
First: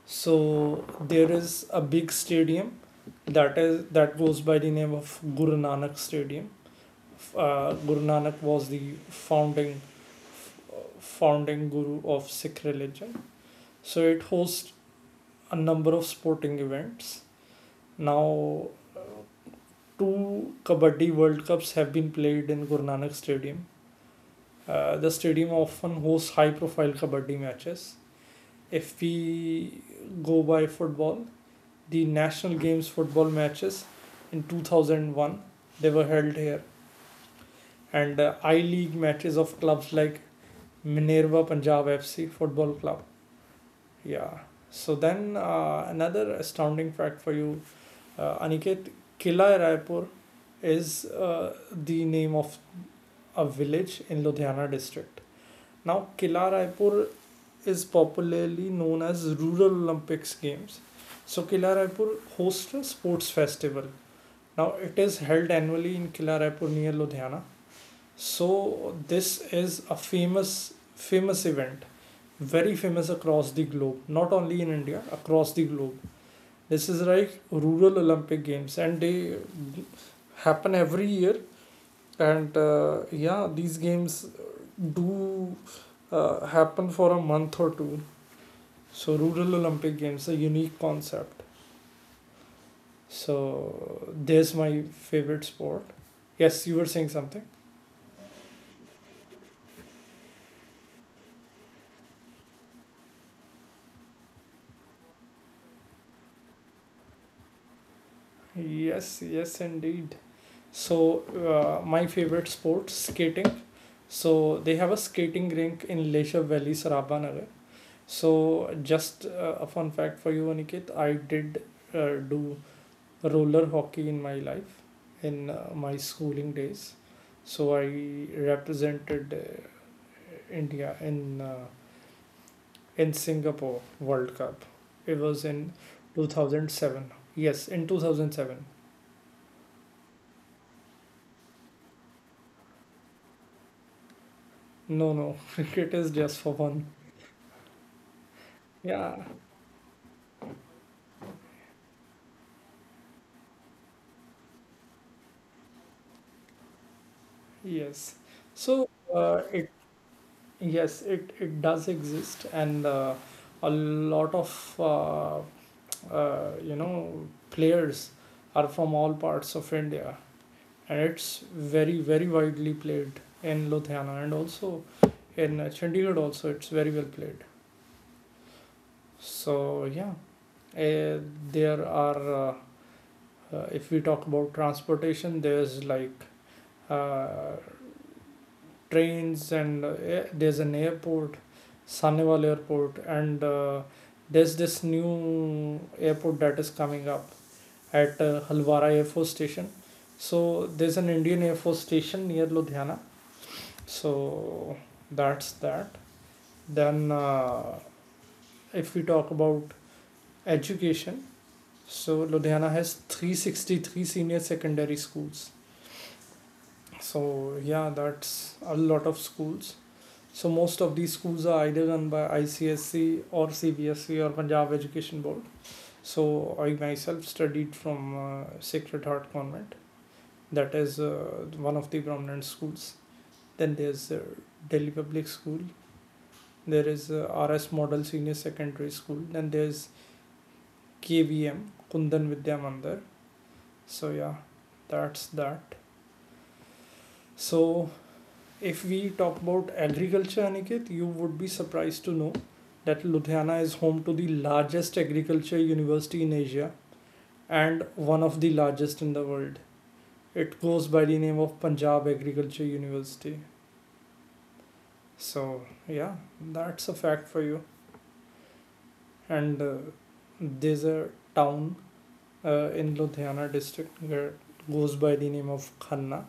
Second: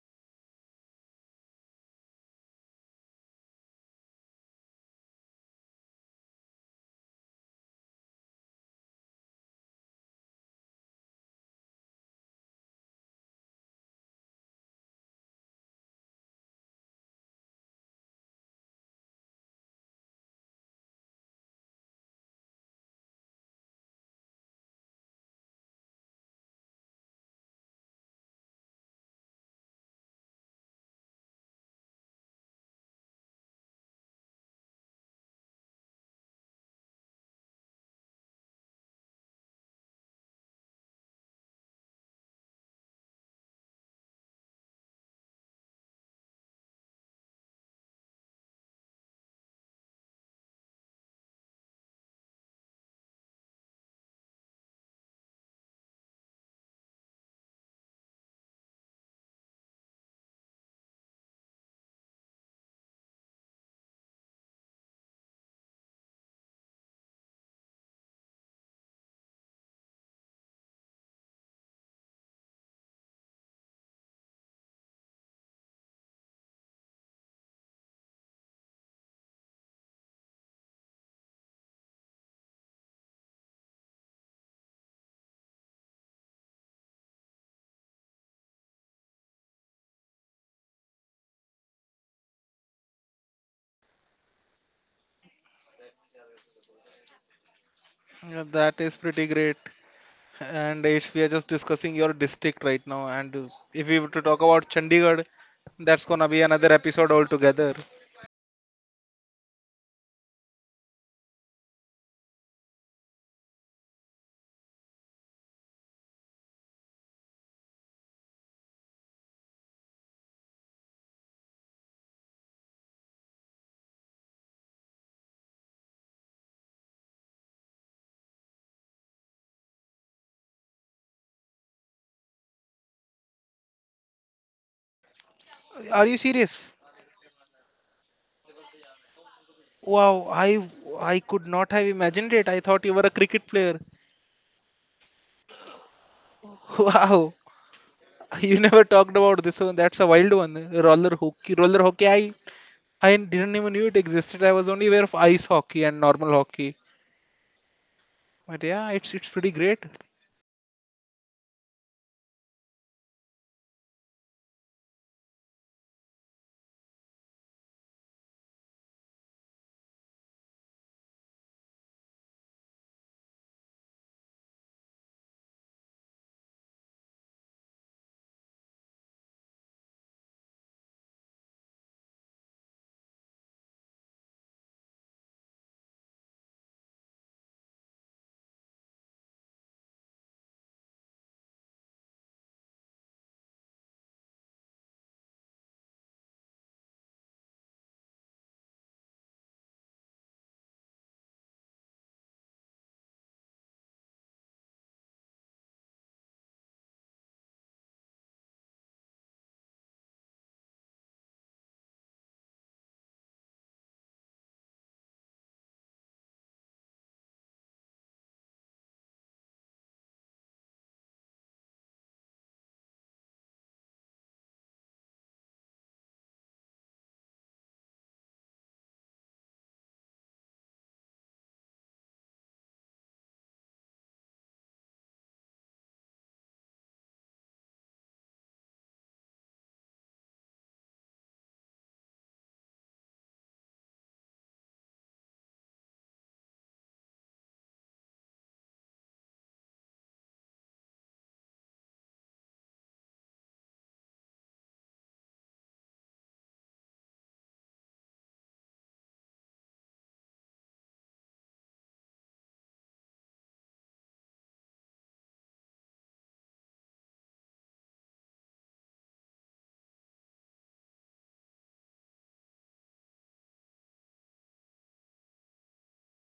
So there is a big stadium that is that goes by the name of Guru Nanak Stadium. Guru Nanak was the founding guru of Sikh religion. So it hosts a number of sporting events. Now, uh, two Kabaddi World Cups have been played in Guru Nanak Stadium. The stadium often hosts high profile Kabaddi matches. If we go by football, the National Games football matches in 2001, they were held here, and I League matches of clubs like Minerva Punjab FC Football Club. Yeah. So then another astounding fact for you, Aniket, Kila Raipur is the name of a village in Ludhiana district. Now, Kila Raipur is popularly known as Rural Olympics Games. So, Kila Raipur hosts a sports festival. Now, it is held annually in Kila Raipur near Ludhiana. So, this is a famous, famous event, very famous across the globe, not only in India, across the globe. This is like rural Olympic Games, and they happen every year. And yeah, these games do happen for a month or two. So, rural Olympic Games, a unique concept. So, there's my favorite sport. Yes, you were saying something. Yeah, that is pretty great. And it's we are just discussing your district right now. And if we were to talk about Chandigarh, that's gonna be another episode altogether. Yes, yes, indeed. So, my favorite sport, skating. So, they have a skating rink in Lesha Valley, Sarabanagar. So, just a fun fact for you, Aniket. I did do roller hockey in my life, in my schooling days. So I represented India in Singapore World Cup. It was in Are you serious? 2007. Yes, in 2007. Wow, I could not have imagined it. I thought you were a cricket player. No, no, cricket is just for fun. Wow, you never talked Yeah, about this one. That's a wild one. Roller hockey, roller hockey. I didn't even knew it existed. I was only aware of ice hockey and normal hockey. yes. But yeah, So it's pretty it great. yes, it does exist, and a lot of players are from all parts of India, and it's very very widely played in Ludhiana and also in Chandigarh. Also, it's very well played. So yeah, uh, there are if we talk about transportation, there's like uh, trains and there's an airport, Saneval Airport, and there's this new airport that is coming up at Halwara Air Force Station. So there's an Indian Air Force Station near Ludhiana. So that's that. Then if we talk about education, so Ludhiana has 363 senior secondary schools. So yeah, that's a lot of schools. So most of these schools are either run by ICSC or CBSC or Punjab Education Board. So I myself studied from Sacred Heart Convent. That is one of the prominent schools. Then there's Delhi Public School. There is RS Model Senior Secondary School. Then there's KVM, Kundan Vidya Mandir. So yeah, that's that. So if we talk about agriculture, Aniket, you would be surprised to know that Ludhiana is home to the largest agriculture university in Asia and one of the largest in the world. It goes by the name of Punjab Agriculture University. So yeah, that's a fact for you. And there's a town in Ludhiana district where goes by the name of Khanna.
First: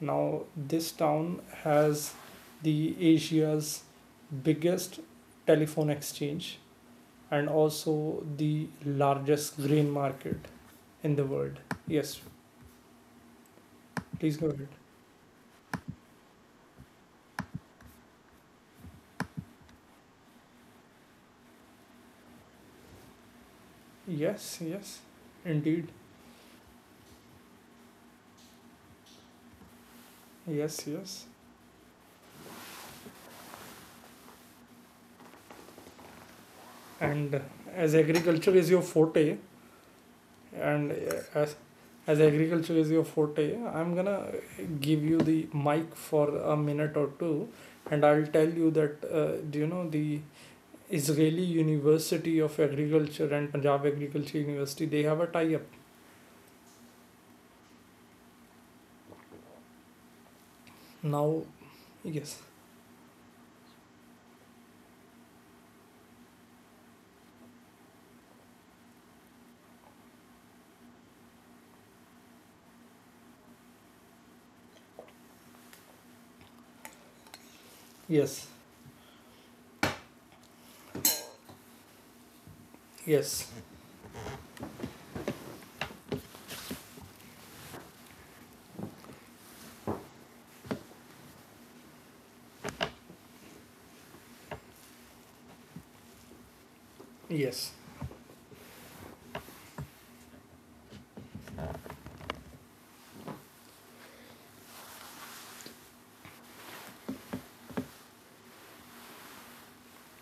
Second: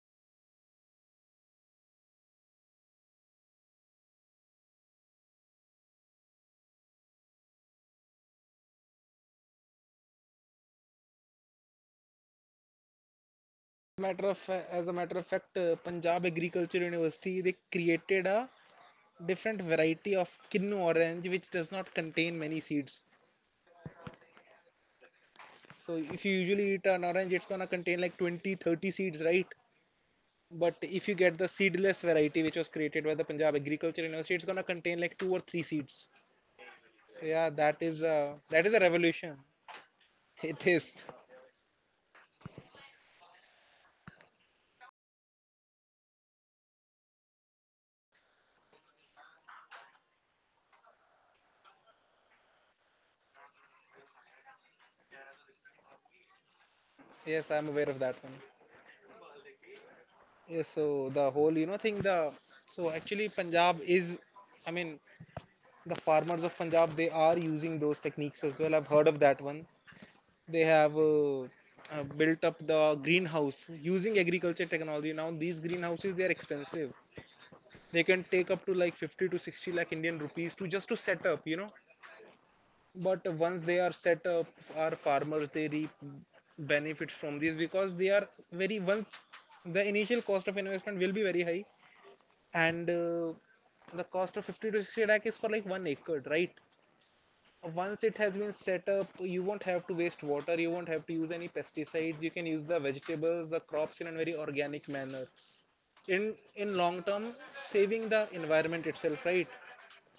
Now this town has the Asia's biggest telephone exchange and also the largest grain market in the world. Yes, please go ahead. As a matter of fact, Punjab Agriculture University, they created a different variety of kinnu orange which does not contain many seeds. Yes, yes, indeed. So if you usually eat an orange, it's gonna contain like 20, 30 seeds, right? But Yes, if you yes. get the seedless variety which was created by the Punjab Agriculture University, it's gonna contain like two or three seeds. So And yeah, as agriculture that is is a your revolution. forte, It and is. uh, as as agriculture is your forte, I'm gonna give you the mic for a minute or two, and I'll tell you that do you know the Israeli University of Agriculture and Punjab Agriculture University, they have a tie up Yes, I'm aware of that one. Yes, so the now. whole thing, the Yes, so actually Punjab is I mean, the farmers of Punjab, they are using those techniques as well. I've heard of that one. They have built up the greenhouse using agriculture technology. Now these greenhouses, they are expensive. They can yes, take up to like 50 to 60 lakh Indian rupees to just to set up, you know. But yes, once they are set up, our farmers, they reap benefits from this because they are very once the initial cost of investment will be very high, and the cost of 50 to 60 lakh is for like 1 acre, right. yes. Once it has been set up, you won't have to waste water, you won't have to use any pesticides, you can use the crops in a very organic manner, in long term, saving the environment itself, right.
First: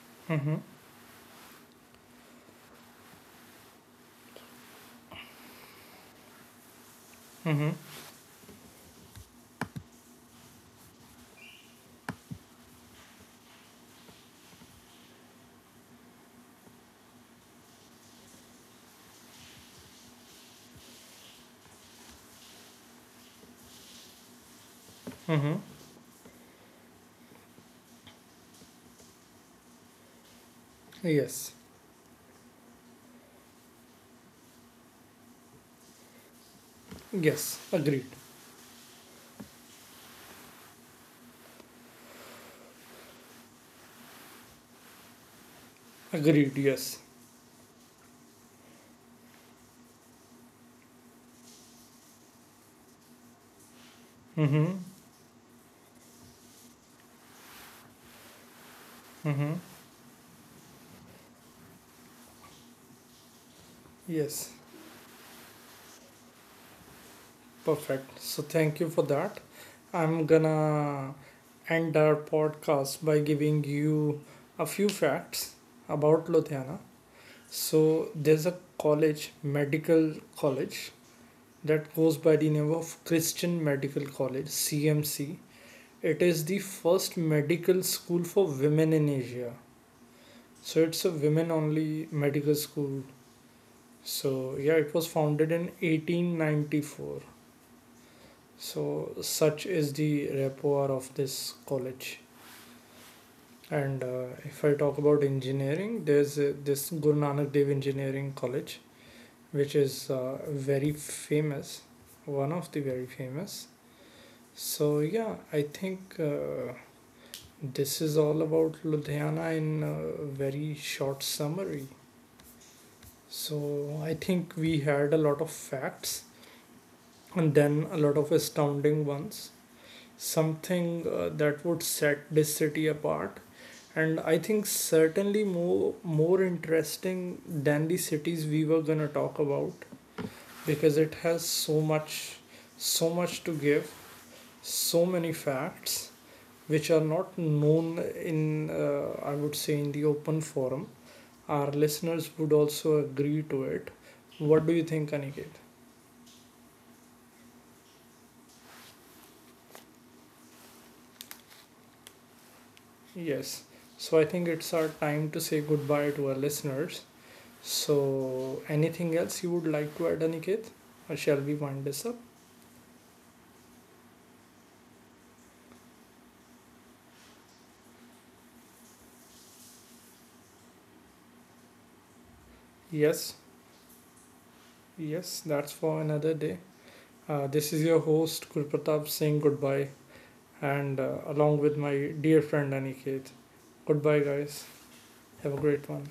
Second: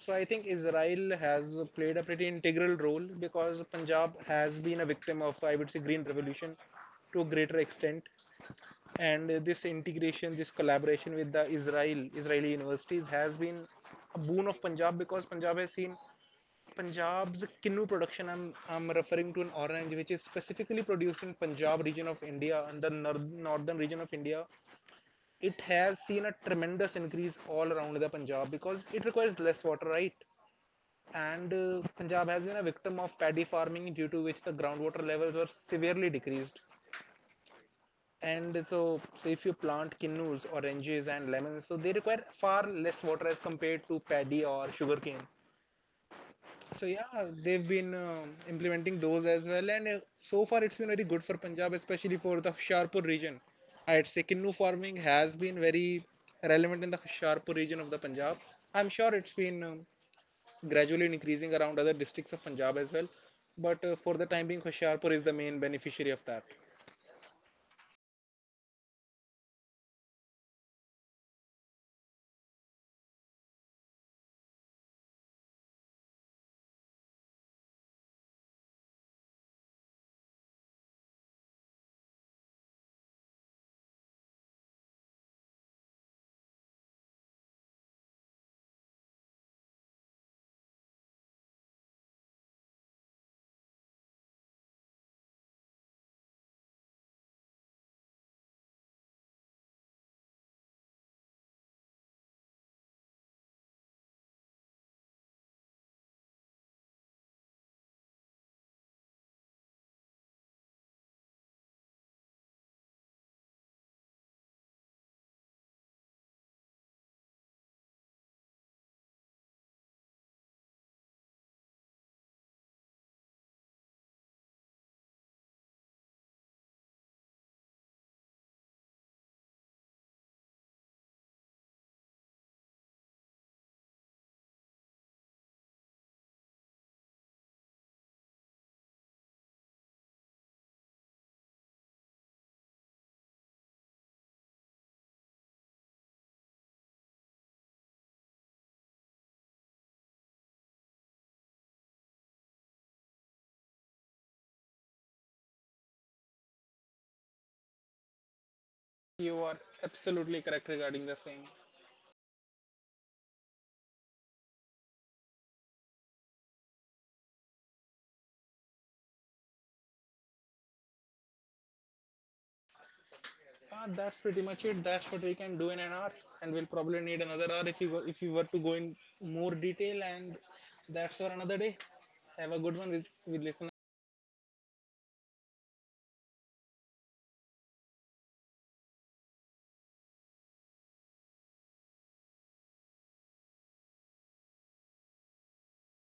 So I think Mm-hmm. Israel has played a pretty integral role because Punjab has been a victim of, I would say, green revolution to a greater Mm-hmm. extent, and this integration this collaboration with the Israeli universities has been a boon of Punjab, because punjab has seen Punjab's kinnu production, I'm referring to an orange which is specifically produced in Punjab region of India and the northern region of India. Mm-hmm. It has seen a tremendous increase all around the Punjab because it requires less water, right. And Yes, Punjab has been a victim of paddy farming due to which the groundwater levels were severely decreased. yes, agreed, And so if you plant kinnus, oranges, and lemons, so they require far less water as compared to paddy or sugarcane. agreed, So yes. yeah, they've been implementing those as well, and so far it's been very good for Punjab, especially for the Hoshiarpur region. I'd say kinnu Mm-hmm. farming has been very relevant in the Hoshiarpur region of the Punjab. I'm sure it's Mm-hmm. been gradually increasing around other districts of Punjab as well, but for the time Yes, being, Hoshiarpur is the main beneficiary of that. perfect. So thank you for that. I'm gonna end our podcast by giving you a few facts about Ludhiana. So there's a college, medical college, that goes by the name of Christian Medical College, CMC. It is the first medical school for women in Asia. So it's a women only medical school. So yeah, it was founded in 1894. So, such is the rapport of this college. And if I talk about engineering, there's this Guru Nanak Dev Engineering College, which is very famous, one of the very famous. So, yeah, I think this is all about Ludhiana in a very short summary. So, I think we had a lot of facts and then a lot of astounding ones, something that would set this city apart, and I think certainly more interesting than the cities we were going to talk about, because it has so much, so much to give, so many facts which are not known in I would say in the open forum. Our listeners would also agree to it. What do you think, Aniket? You are absolutely correct regarding the same. Yes, so I think it's our time to say goodbye to our listeners. So, anything else you would like to add, Aniket? Or shall we wind this up? That's pretty much it. That's what we can do in an hour, and we'll probably need another hour if you were to go in more detail. And that's for another day. Have a good one with Yes, with listeners. yes, that's for another day. This is your host, Gurpratap, saying goodbye, and along with my dear friend Aniket. Goodbye, guys. Have a great one.